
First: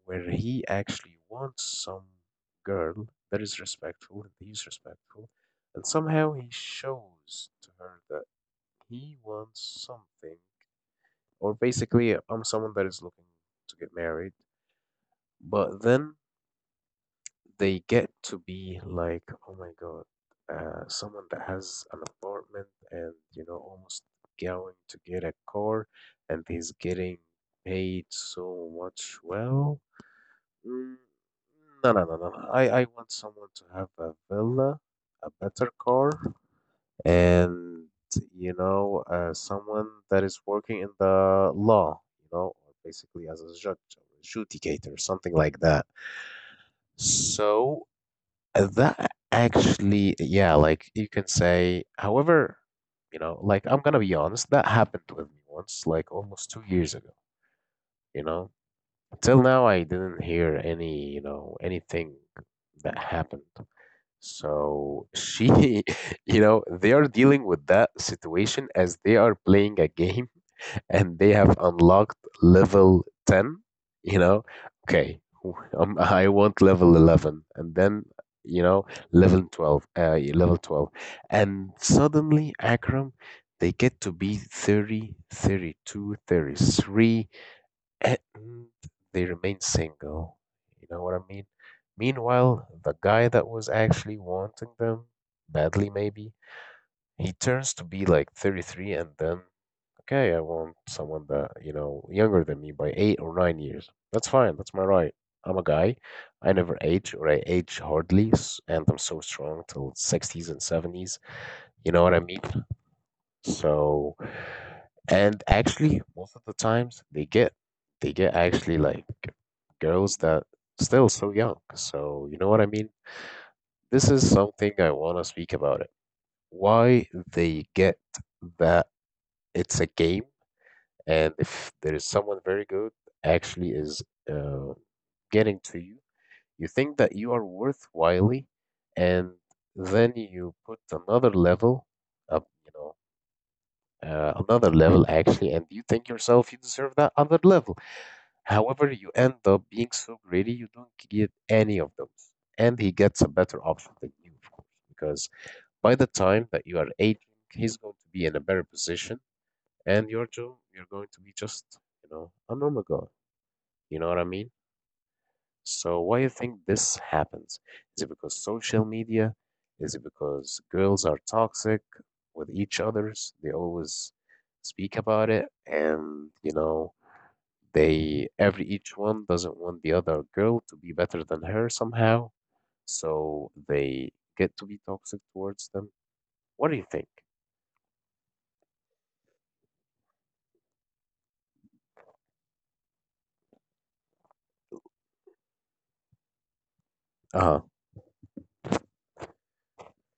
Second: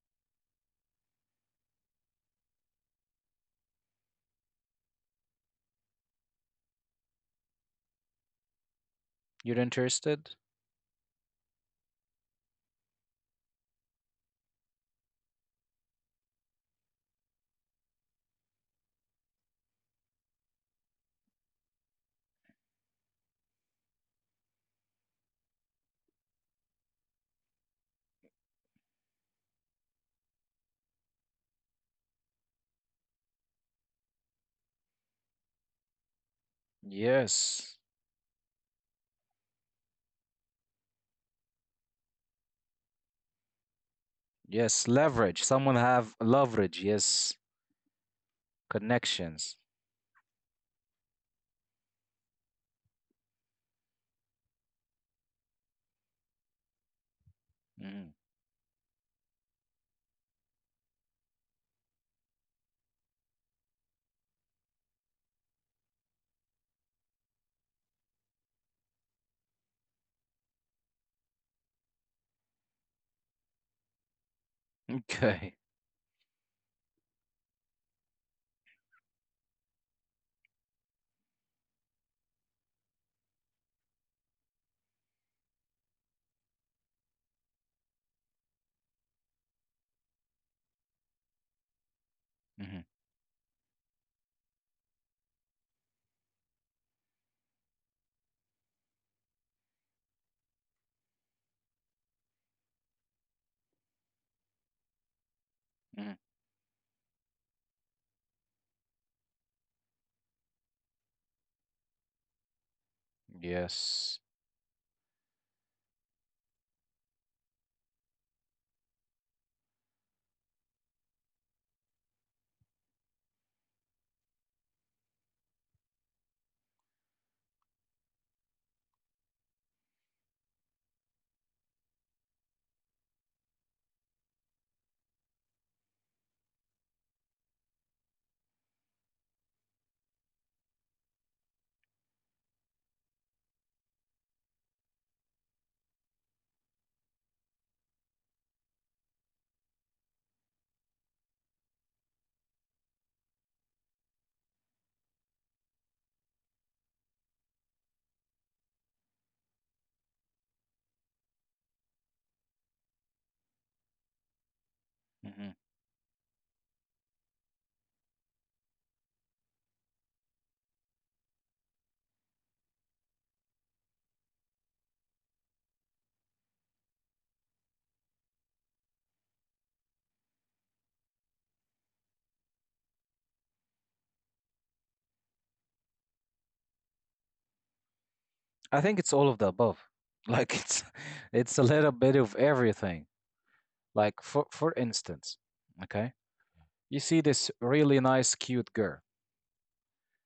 Speaker 2: where he actually wants some girl that is respectful and he's respectful, and somehow he shows to her that he
Speaker 1: You're
Speaker 2: wants
Speaker 1: interested?
Speaker 2: something or basically I'm someone that is looking to get married, but then they get to be like, oh my God, uh, someone that has an apartment and you know almost going to get a car and he's getting paid so much well. Mm, no, no, no, no, no. I, I want someone to have a villa, a better car,
Speaker 1: Yes.
Speaker 2: and you know, uh, someone that is working in the law, you know, or basically as a judge or
Speaker 1: Yes,
Speaker 2: adjudicator something
Speaker 1: leverage.
Speaker 2: like
Speaker 1: Someone
Speaker 2: that.
Speaker 1: have leverage. Yes,
Speaker 2: So uh, that
Speaker 1: connections.
Speaker 2: actually, yeah, like you can say, however, you know, like I'm gonna be honest, that happened with me once like almost two years ago.
Speaker 1: Mhm. (laughs)
Speaker 2: You know, till now I didn't hear any, you know, anything that happened. So she, (laughs) you know, they are dealing with that situation as they are playing a game (laughs) and they have unlocked level ten, you know, okay,
Speaker 1: Okay.
Speaker 2: (laughs) um, I want level eleven and then, you know, level twelve, uh, yeah, level twelve. And suddenly, Akram, they get to be thirty, thirty-two, thirty-three and they remain single. You know what I mean? Meanwhile,
Speaker 1: Hmm.
Speaker 2: the guy that was actually wanting them badly, maybe, he turns to be like thirty-three and then, okay, I want someone that, you know, younger than me by eight or nine years. That's fine. That's my right. I'm a guy.
Speaker 1: Hmm.
Speaker 2: I never age or I age hardly, s- and I'm so strong till sixties and seventies. You know what I mean?
Speaker 1: Yes.
Speaker 2: So, and actually, most of the times they get, they get actually like girls that still so young. So, you know what I mean? This is something I want to speak about it. Why they get that, it's a game, and if there is someone very good actually is uh, getting to you, you think that you are worthwhile, and then you put another level up, you know, uh, another level actually, and you think yourself you deserve that other level. However, you end up being so greedy, you don't get any of those, and he gets a better option than you, of course, because by the time that you are aging, he's going to be in a better position, and you're, jo- you're going to be just, you know, a normal guy. You know what I mean?
Speaker 1: Hmm.
Speaker 2: So why do you think this happens? Is it because social media? Is it because girls are toxic with each others? They always speak about it, and you know, they, every each one doesn't want the other girl to be better than her somehow, so they get to be toxic towards them. What do you think?
Speaker 1: I think it's all of the above. Like, it's (laughs) it's a little bit of everything. Like, for for instance, okay? You see this
Speaker 2: Uh-huh.
Speaker 1: really nice cute girl.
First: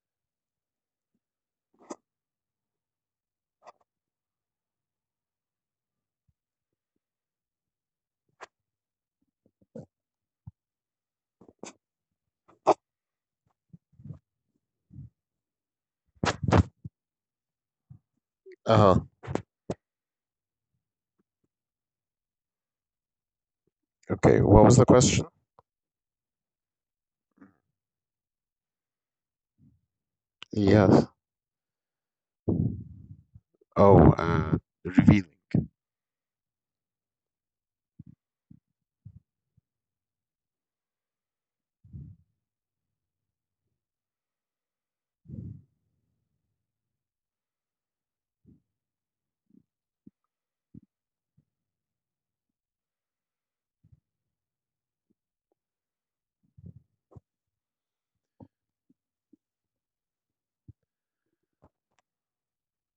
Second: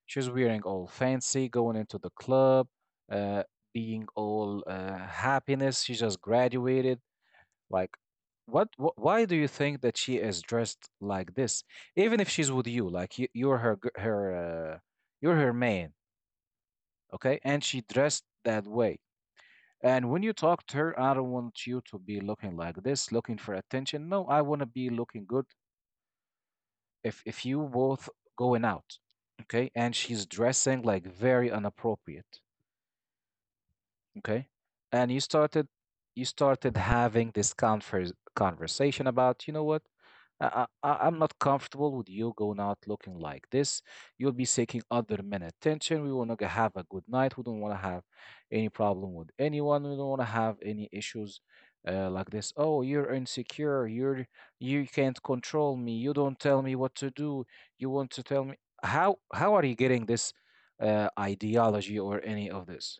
Speaker 1: She's wearing all fancy, going into the club, uh, being all uh, happiness. She just graduated. Like, what, wh- why do you think that she is dressed like this? Even if she's with you, like you, you're her gir- her uh, you're her man, okay? And she dressed that way.
Speaker 2: Uh-huh.
Speaker 1: And when you talk to her, I don't want you to be looking like this, looking for attention. No, I
Speaker 2: Okay,
Speaker 1: want
Speaker 2: what
Speaker 1: to
Speaker 2: was
Speaker 1: be
Speaker 2: the
Speaker 1: looking
Speaker 2: question?
Speaker 1: good. If if you both going out, okay, and she's dressing like
Speaker 2: Yes.
Speaker 1: very inappropriate.
Speaker 2: Oh,
Speaker 1: Okay.
Speaker 2: uh,
Speaker 1: And you
Speaker 2: revealing.
Speaker 1: started you started having this converse, conversation about, you know what? I, I, I- am not comfortable with you going out looking like this. You'll be seeking other men attention. We will not have a good night. We don't want to have any problem with anyone. We don't want to have any issues uh, like this. Oh, you're insecure. You're you can't control me. You don't tell me what to do. You want to tell me how how are you getting this uh, ideology or any of this?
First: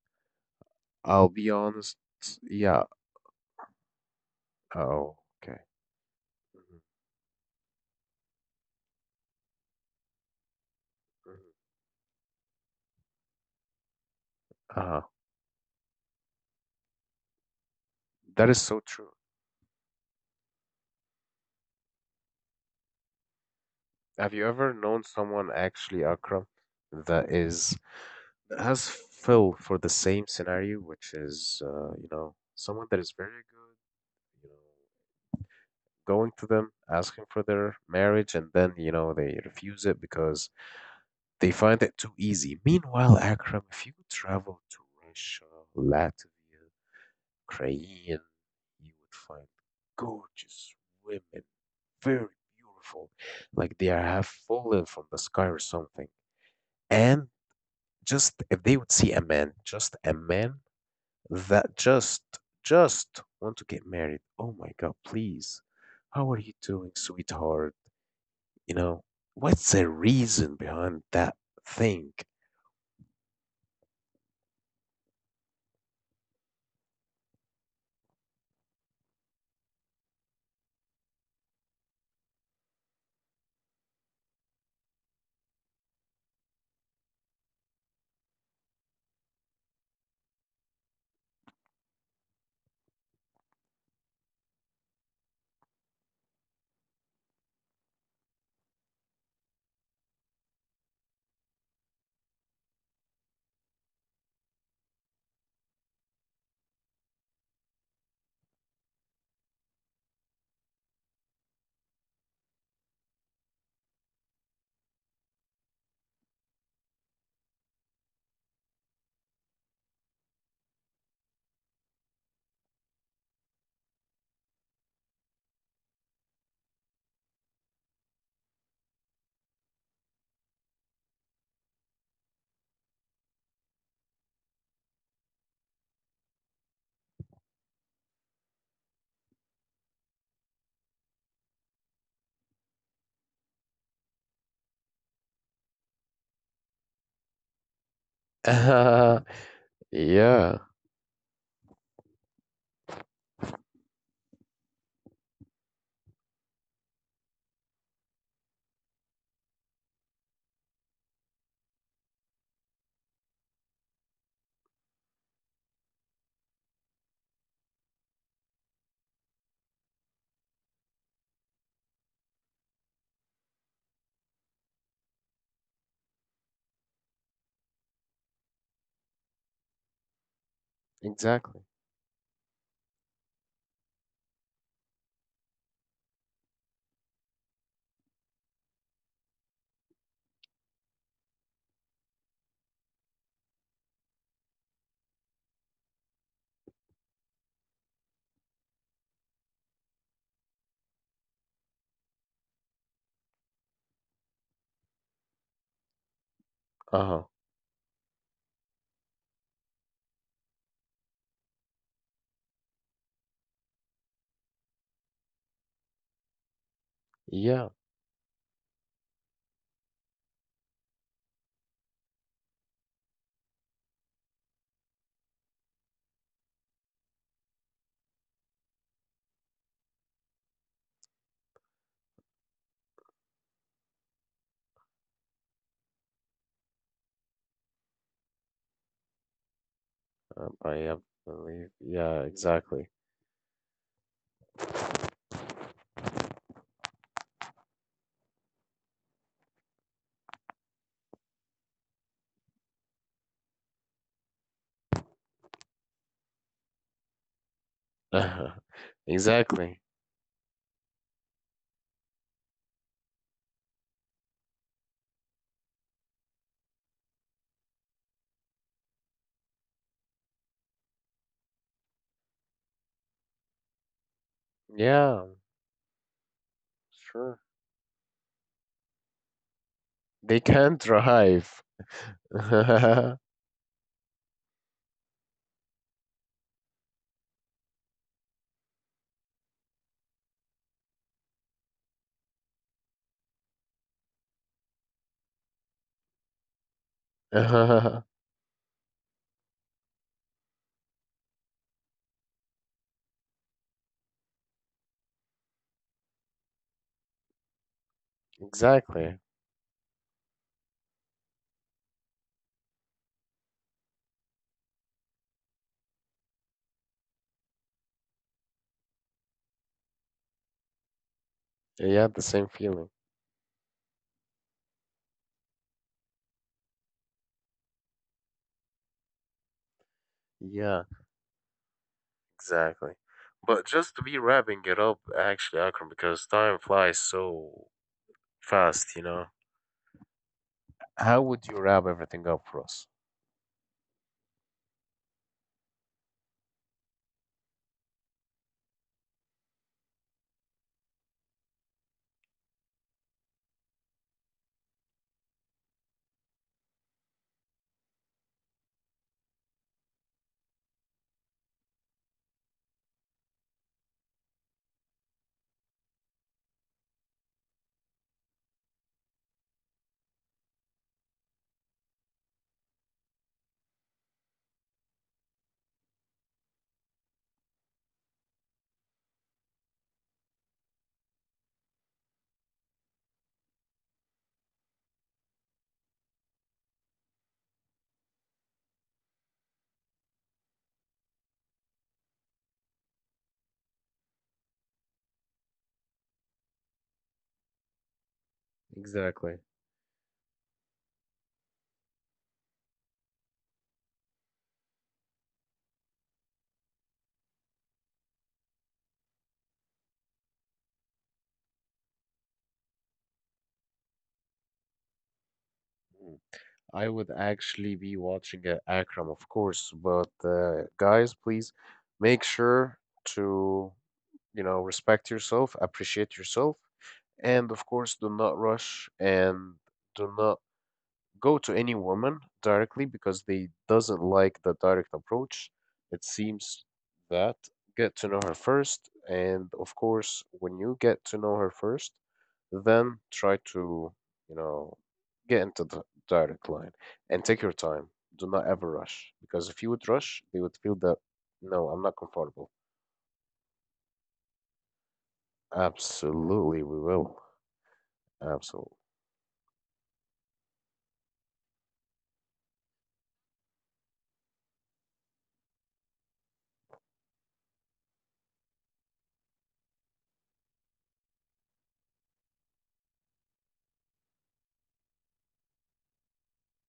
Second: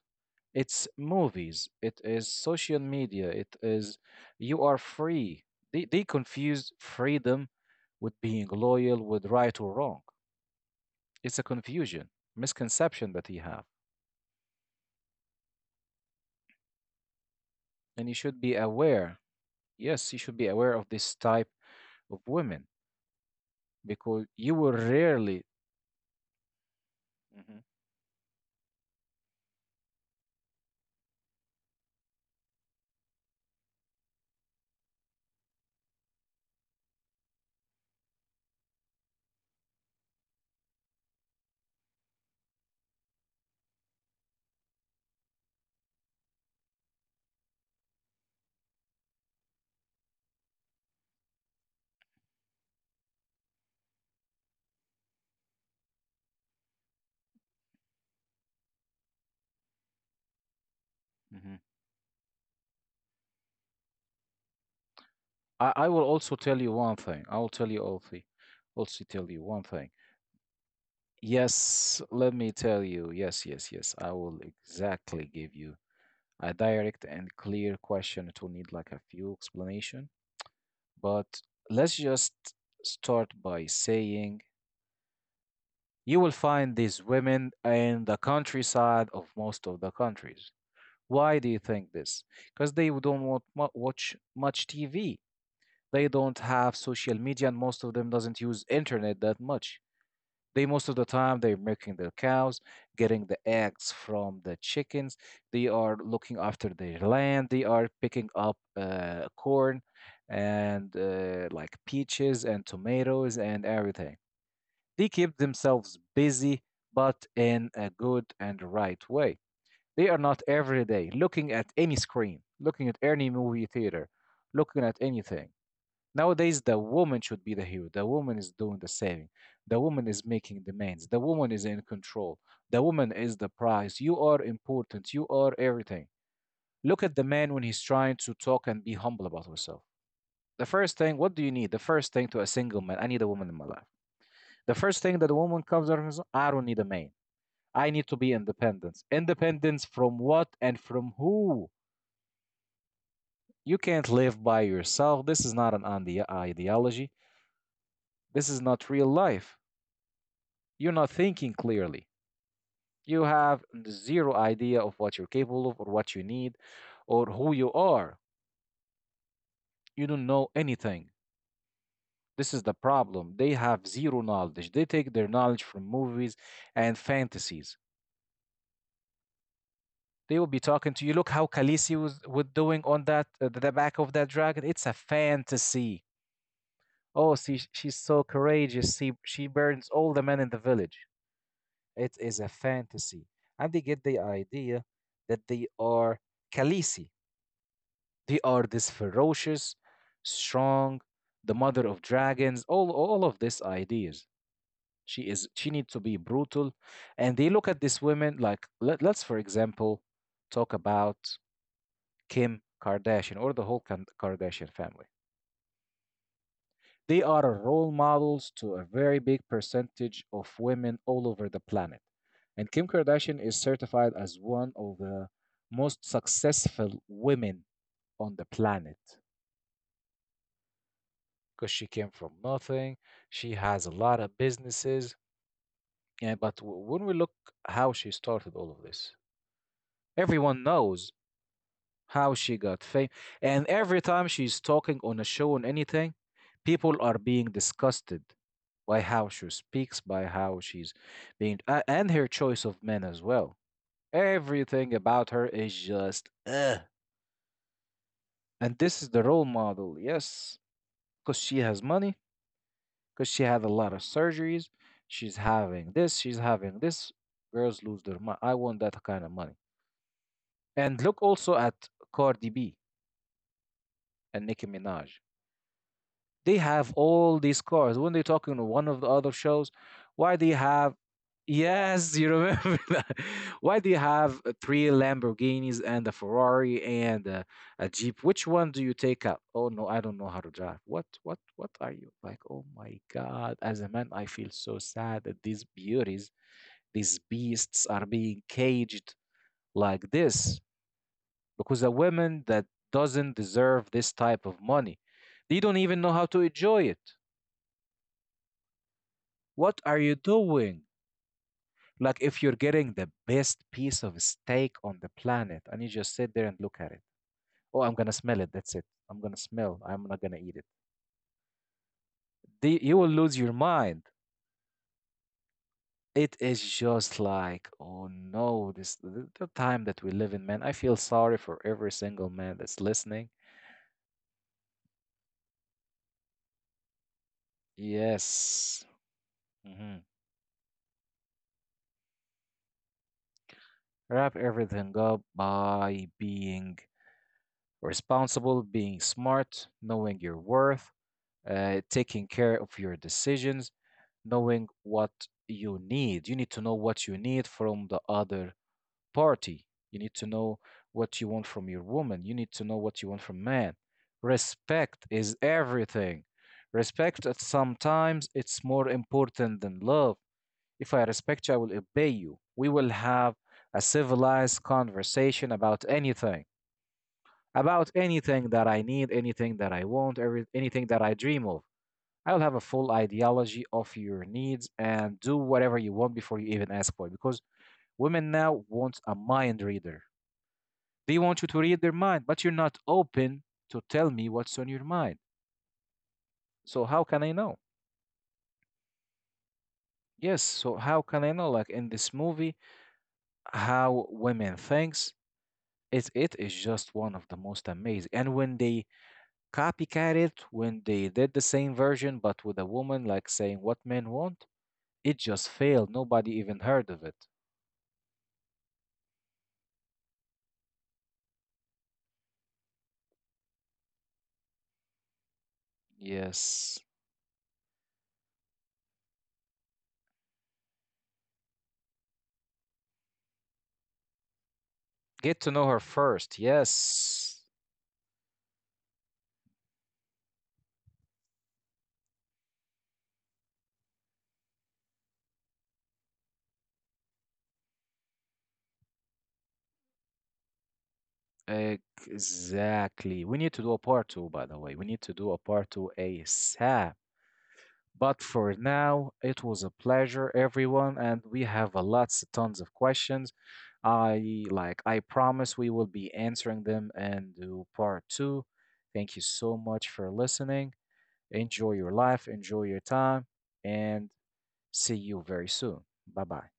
Speaker 1: It's
Speaker 2: I'll be
Speaker 1: movies,
Speaker 2: honest.
Speaker 1: it is social
Speaker 2: Yeah.
Speaker 1: media, it is you are
Speaker 2: Oh,
Speaker 1: free.
Speaker 2: okay.
Speaker 1: They, they confuse
Speaker 2: Mhm,
Speaker 1: freedom with being loyal, with right or wrong.
Speaker 2: mhm.
Speaker 1: It's a confusion, misconception that you have.
Speaker 2: Uh,
Speaker 1: And you should
Speaker 2: that
Speaker 1: be
Speaker 2: is so true.
Speaker 1: aware. Yes, you should be aware of this type of women because
Speaker 2: Have you
Speaker 1: you will
Speaker 2: ever known
Speaker 1: rarely.
Speaker 2: someone actually, Akram, that
Speaker 1: Mhm,
Speaker 2: is, that has Phil for the same scenario, which is, uh, you know, someone that is very good, you know, going to them asking for their marriage, and then you know they refuse it because they find it too easy. Meanwhile, Akram, if you would travel to Russia, Latvia, Ukraine, you would find gorgeous women, very beautiful, like they are have fallen from the sky or something. And just if they would see a man, just a man
Speaker 1: mhm.
Speaker 2: that just just want to get married. Oh my God, please.
Speaker 1: I, I will
Speaker 2: How
Speaker 1: also
Speaker 2: are you
Speaker 1: tell you
Speaker 2: doing,
Speaker 1: one thing. I will tell
Speaker 2: sweetheart?
Speaker 1: you also,
Speaker 2: You
Speaker 1: also
Speaker 2: know,
Speaker 1: tell you one
Speaker 2: what's
Speaker 1: thing.
Speaker 2: the reason behind that
Speaker 1: Yes,
Speaker 2: thing?
Speaker 1: let me tell you. Yes, yes, yes. I will exactly give you a direct and clear question. It will need like a few explanation, but let's just start by saying you will find these women in the countryside of most of the countries. Why do you think this? Because they don't want watch much T V. They don't have social media, and most of them doesn't use internet that much. They most of the time they're milking their cows, getting the eggs from the chickens. They are looking after their land. They are picking up uh, corn and uh, like peaches and tomatoes and everything. They keep themselves busy, but in a good and right way. They are not every day looking at any screen, looking at any movie theater, looking at anything. Nowadays, the woman should be the hero. The woman is doing the saving. The woman is making demands. The woman is in control. The woman is the prize. You are important. You are everything. Look at the man when he's trying to talk and be humble about himself. The first thing, what do you need? The first thing to a single man, I need a woman in my life. The first thing that a woman comes out is, I don't need a man. I need to be
Speaker 2: (laughs)
Speaker 1: independent. Independence from
Speaker 2: Yeah.
Speaker 1: what and from who? You can't live by yourself. This is not an ideology. This is not real life. You're not thinking clearly. You have zero idea of what you're capable of or what you need or who you are. You don't know anything. This is the problem. They have zero knowledge. They take their knowledge from movies and fantasies. They will be talking to you. Look
Speaker 2: Exactly.
Speaker 1: how Khaleesi was, was doing on that uh, the back of that dragon. It's a fantasy. Oh, see, she's so courageous. See, she burns all the men in the village. It is a fantasy, and they get the idea that they are Khaleesi. They are this ferocious, strong, the mother of dragons, all, all of these ideas. She is she needs to be brutal.
Speaker 2: Uh-huh.
Speaker 1: And they look at these women like let, let's for example talk about Kim Kardashian or the whole Kan- Kardashian family. They
Speaker 2: Yeah,
Speaker 1: are role models to a very big percentage of women all over the planet. And Kim Kardashian is certified as one of the most successful women on the planet, because she came from nothing. She has a lot of businesses. Yeah, but w- when we look how she started all of this,
Speaker 2: um,
Speaker 1: everyone
Speaker 2: I uh,
Speaker 1: knows
Speaker 2: believe. Yeah,
Speaker 1: how she
Speaker 2: exactly.
Speaker 1: got fame. And every time she's talking on a show on anything, people are being disgusted by how she speaks, by how she's being, uh, and her choice of men as well. Everything about her is just, ugh. And
Speaker 2: (laughs)
Speaker 1: this is the role
Speaker 2: Exactly.
Speaker 1: model, yes, because she has money, because she had a lot of surgeries. She's having this, she's having this. Girls lose their money. I want that kind of money. And look also at Cardi B and Nicki
Speaker 2: Yeah,
Speaker 1: Minaj. They have
Speaker 2: sure.
Speaker 1: all these cars. When they talk in one of the other shows,
Speaker 2: They
Speaker 1: why do
Speaker 2: can
Speaker 1: you
Speaker 2: not
Speaker 1: have
Speaker 2: drive.
Speaker 1: Yes, you remember (laughs)
Speaker 2: (laughs)
Speaker 1: that. Why do you have uh, three Lamborghinis and a Ferrari and a, a Jeep? Which one do you take out? Oh no, I don't know how to drive. What, what, what are you like? Oh my God! As a man, I feel so sad that these beauties, these beasts, are being caged like this because a woman that doesn't deserve this type of money, they don't even know how to enjoy it.
Speaker 2: Exactly.
Speaker 1: What are you doing? Like, if you're getting the best piece of steak on the planet and you just sit there and look at it, oh, I'm gonna smell it. That's it. I'm gonna smell. I'm not gonna eat it.
Speaker 2: Yeah, the same feeling.
Speaker 1: The, you will lose your mind. It is just like, oh no, this the, the time that we live in, man.
Speaker 2: Yeah.
Speaker 1: I feel sorry for every single man
Speaker 2: Exactly.
Speaker 1: that's listening.
Speaker 2: But just to be wrapping it up, actually, Akram, because time flies so fast,
Speaker 1: Yes.
Speaker 2: you know.
Speaker 1: Hmm.
Speaker 2: How would you wrap everything up for us?
Speaker 1: Wrap everything up by being responsible, being smart, knowing your worth, uh, taking care of your decisions, knowing what you need. You need to know what you need from the other party. You need to know what you want from your woman. You need to know what you want from man. Respect is everything. Respect at sometimes it's more important than love. If I respect you, I will obey you. We will have a civilized conversation about anything, about anything that I need, anything that I want, every, anything that I dream of. I'll have a full ideology of your needs and do whatever you want before you even ask for it. Because women now want a mind reader. They want you to read their mind, but you're not open to tell me what's on your mind. So how can I know?
Speaker 2: Exactly.
Speaker 1: Yes, so how can I know? Like in this movie, how women thinks it it is just one of the most amazing. And when they copycat it, when they did the same version but with a woman like saying what men want, it just failed.
Speaker 2: Mm.
Speaker 1: Nobody even
Speaker 2: I would
Speaker 1: heard of it.
Speaker 2: actually be watching uh, Akram, of course, but uh, guys, please make sure to, you know, respect yourself, appreciate yourself,
Speaker 1: Yes.
Speaker 2: and of course, do not rush and do not go to any woman directly because they doesn't like the direct approach.
Speaker 1: Get to know her
Speaker 2: It
Speaker 1: first.
Speaker 2: seems that
Speaker 1: Yes.
Speaker 2: get to know her first, and of course, when you get to know her first, then try to, you know, get into the direct line and take your time. Do not ever rush because if you would rush, they would feel that no, I'm not comfortable.
Speaker 1: Exactly. We need to do a part two, by the way. We need to do a part two
Speaker 2: Absolutely, we
Speaker 1: A S A P.
Speaker 2: will.
Speaker 1: But for
Speaker 2: Absolutely.
Speaker 1: now, it was a pleasure, everyone, and we have a lots, tons of questions. I like, I promise we will be answering them and do part two. Thank you so much for listening. Enjoy your life, enjoy your time, and see you very soon. Bye bye.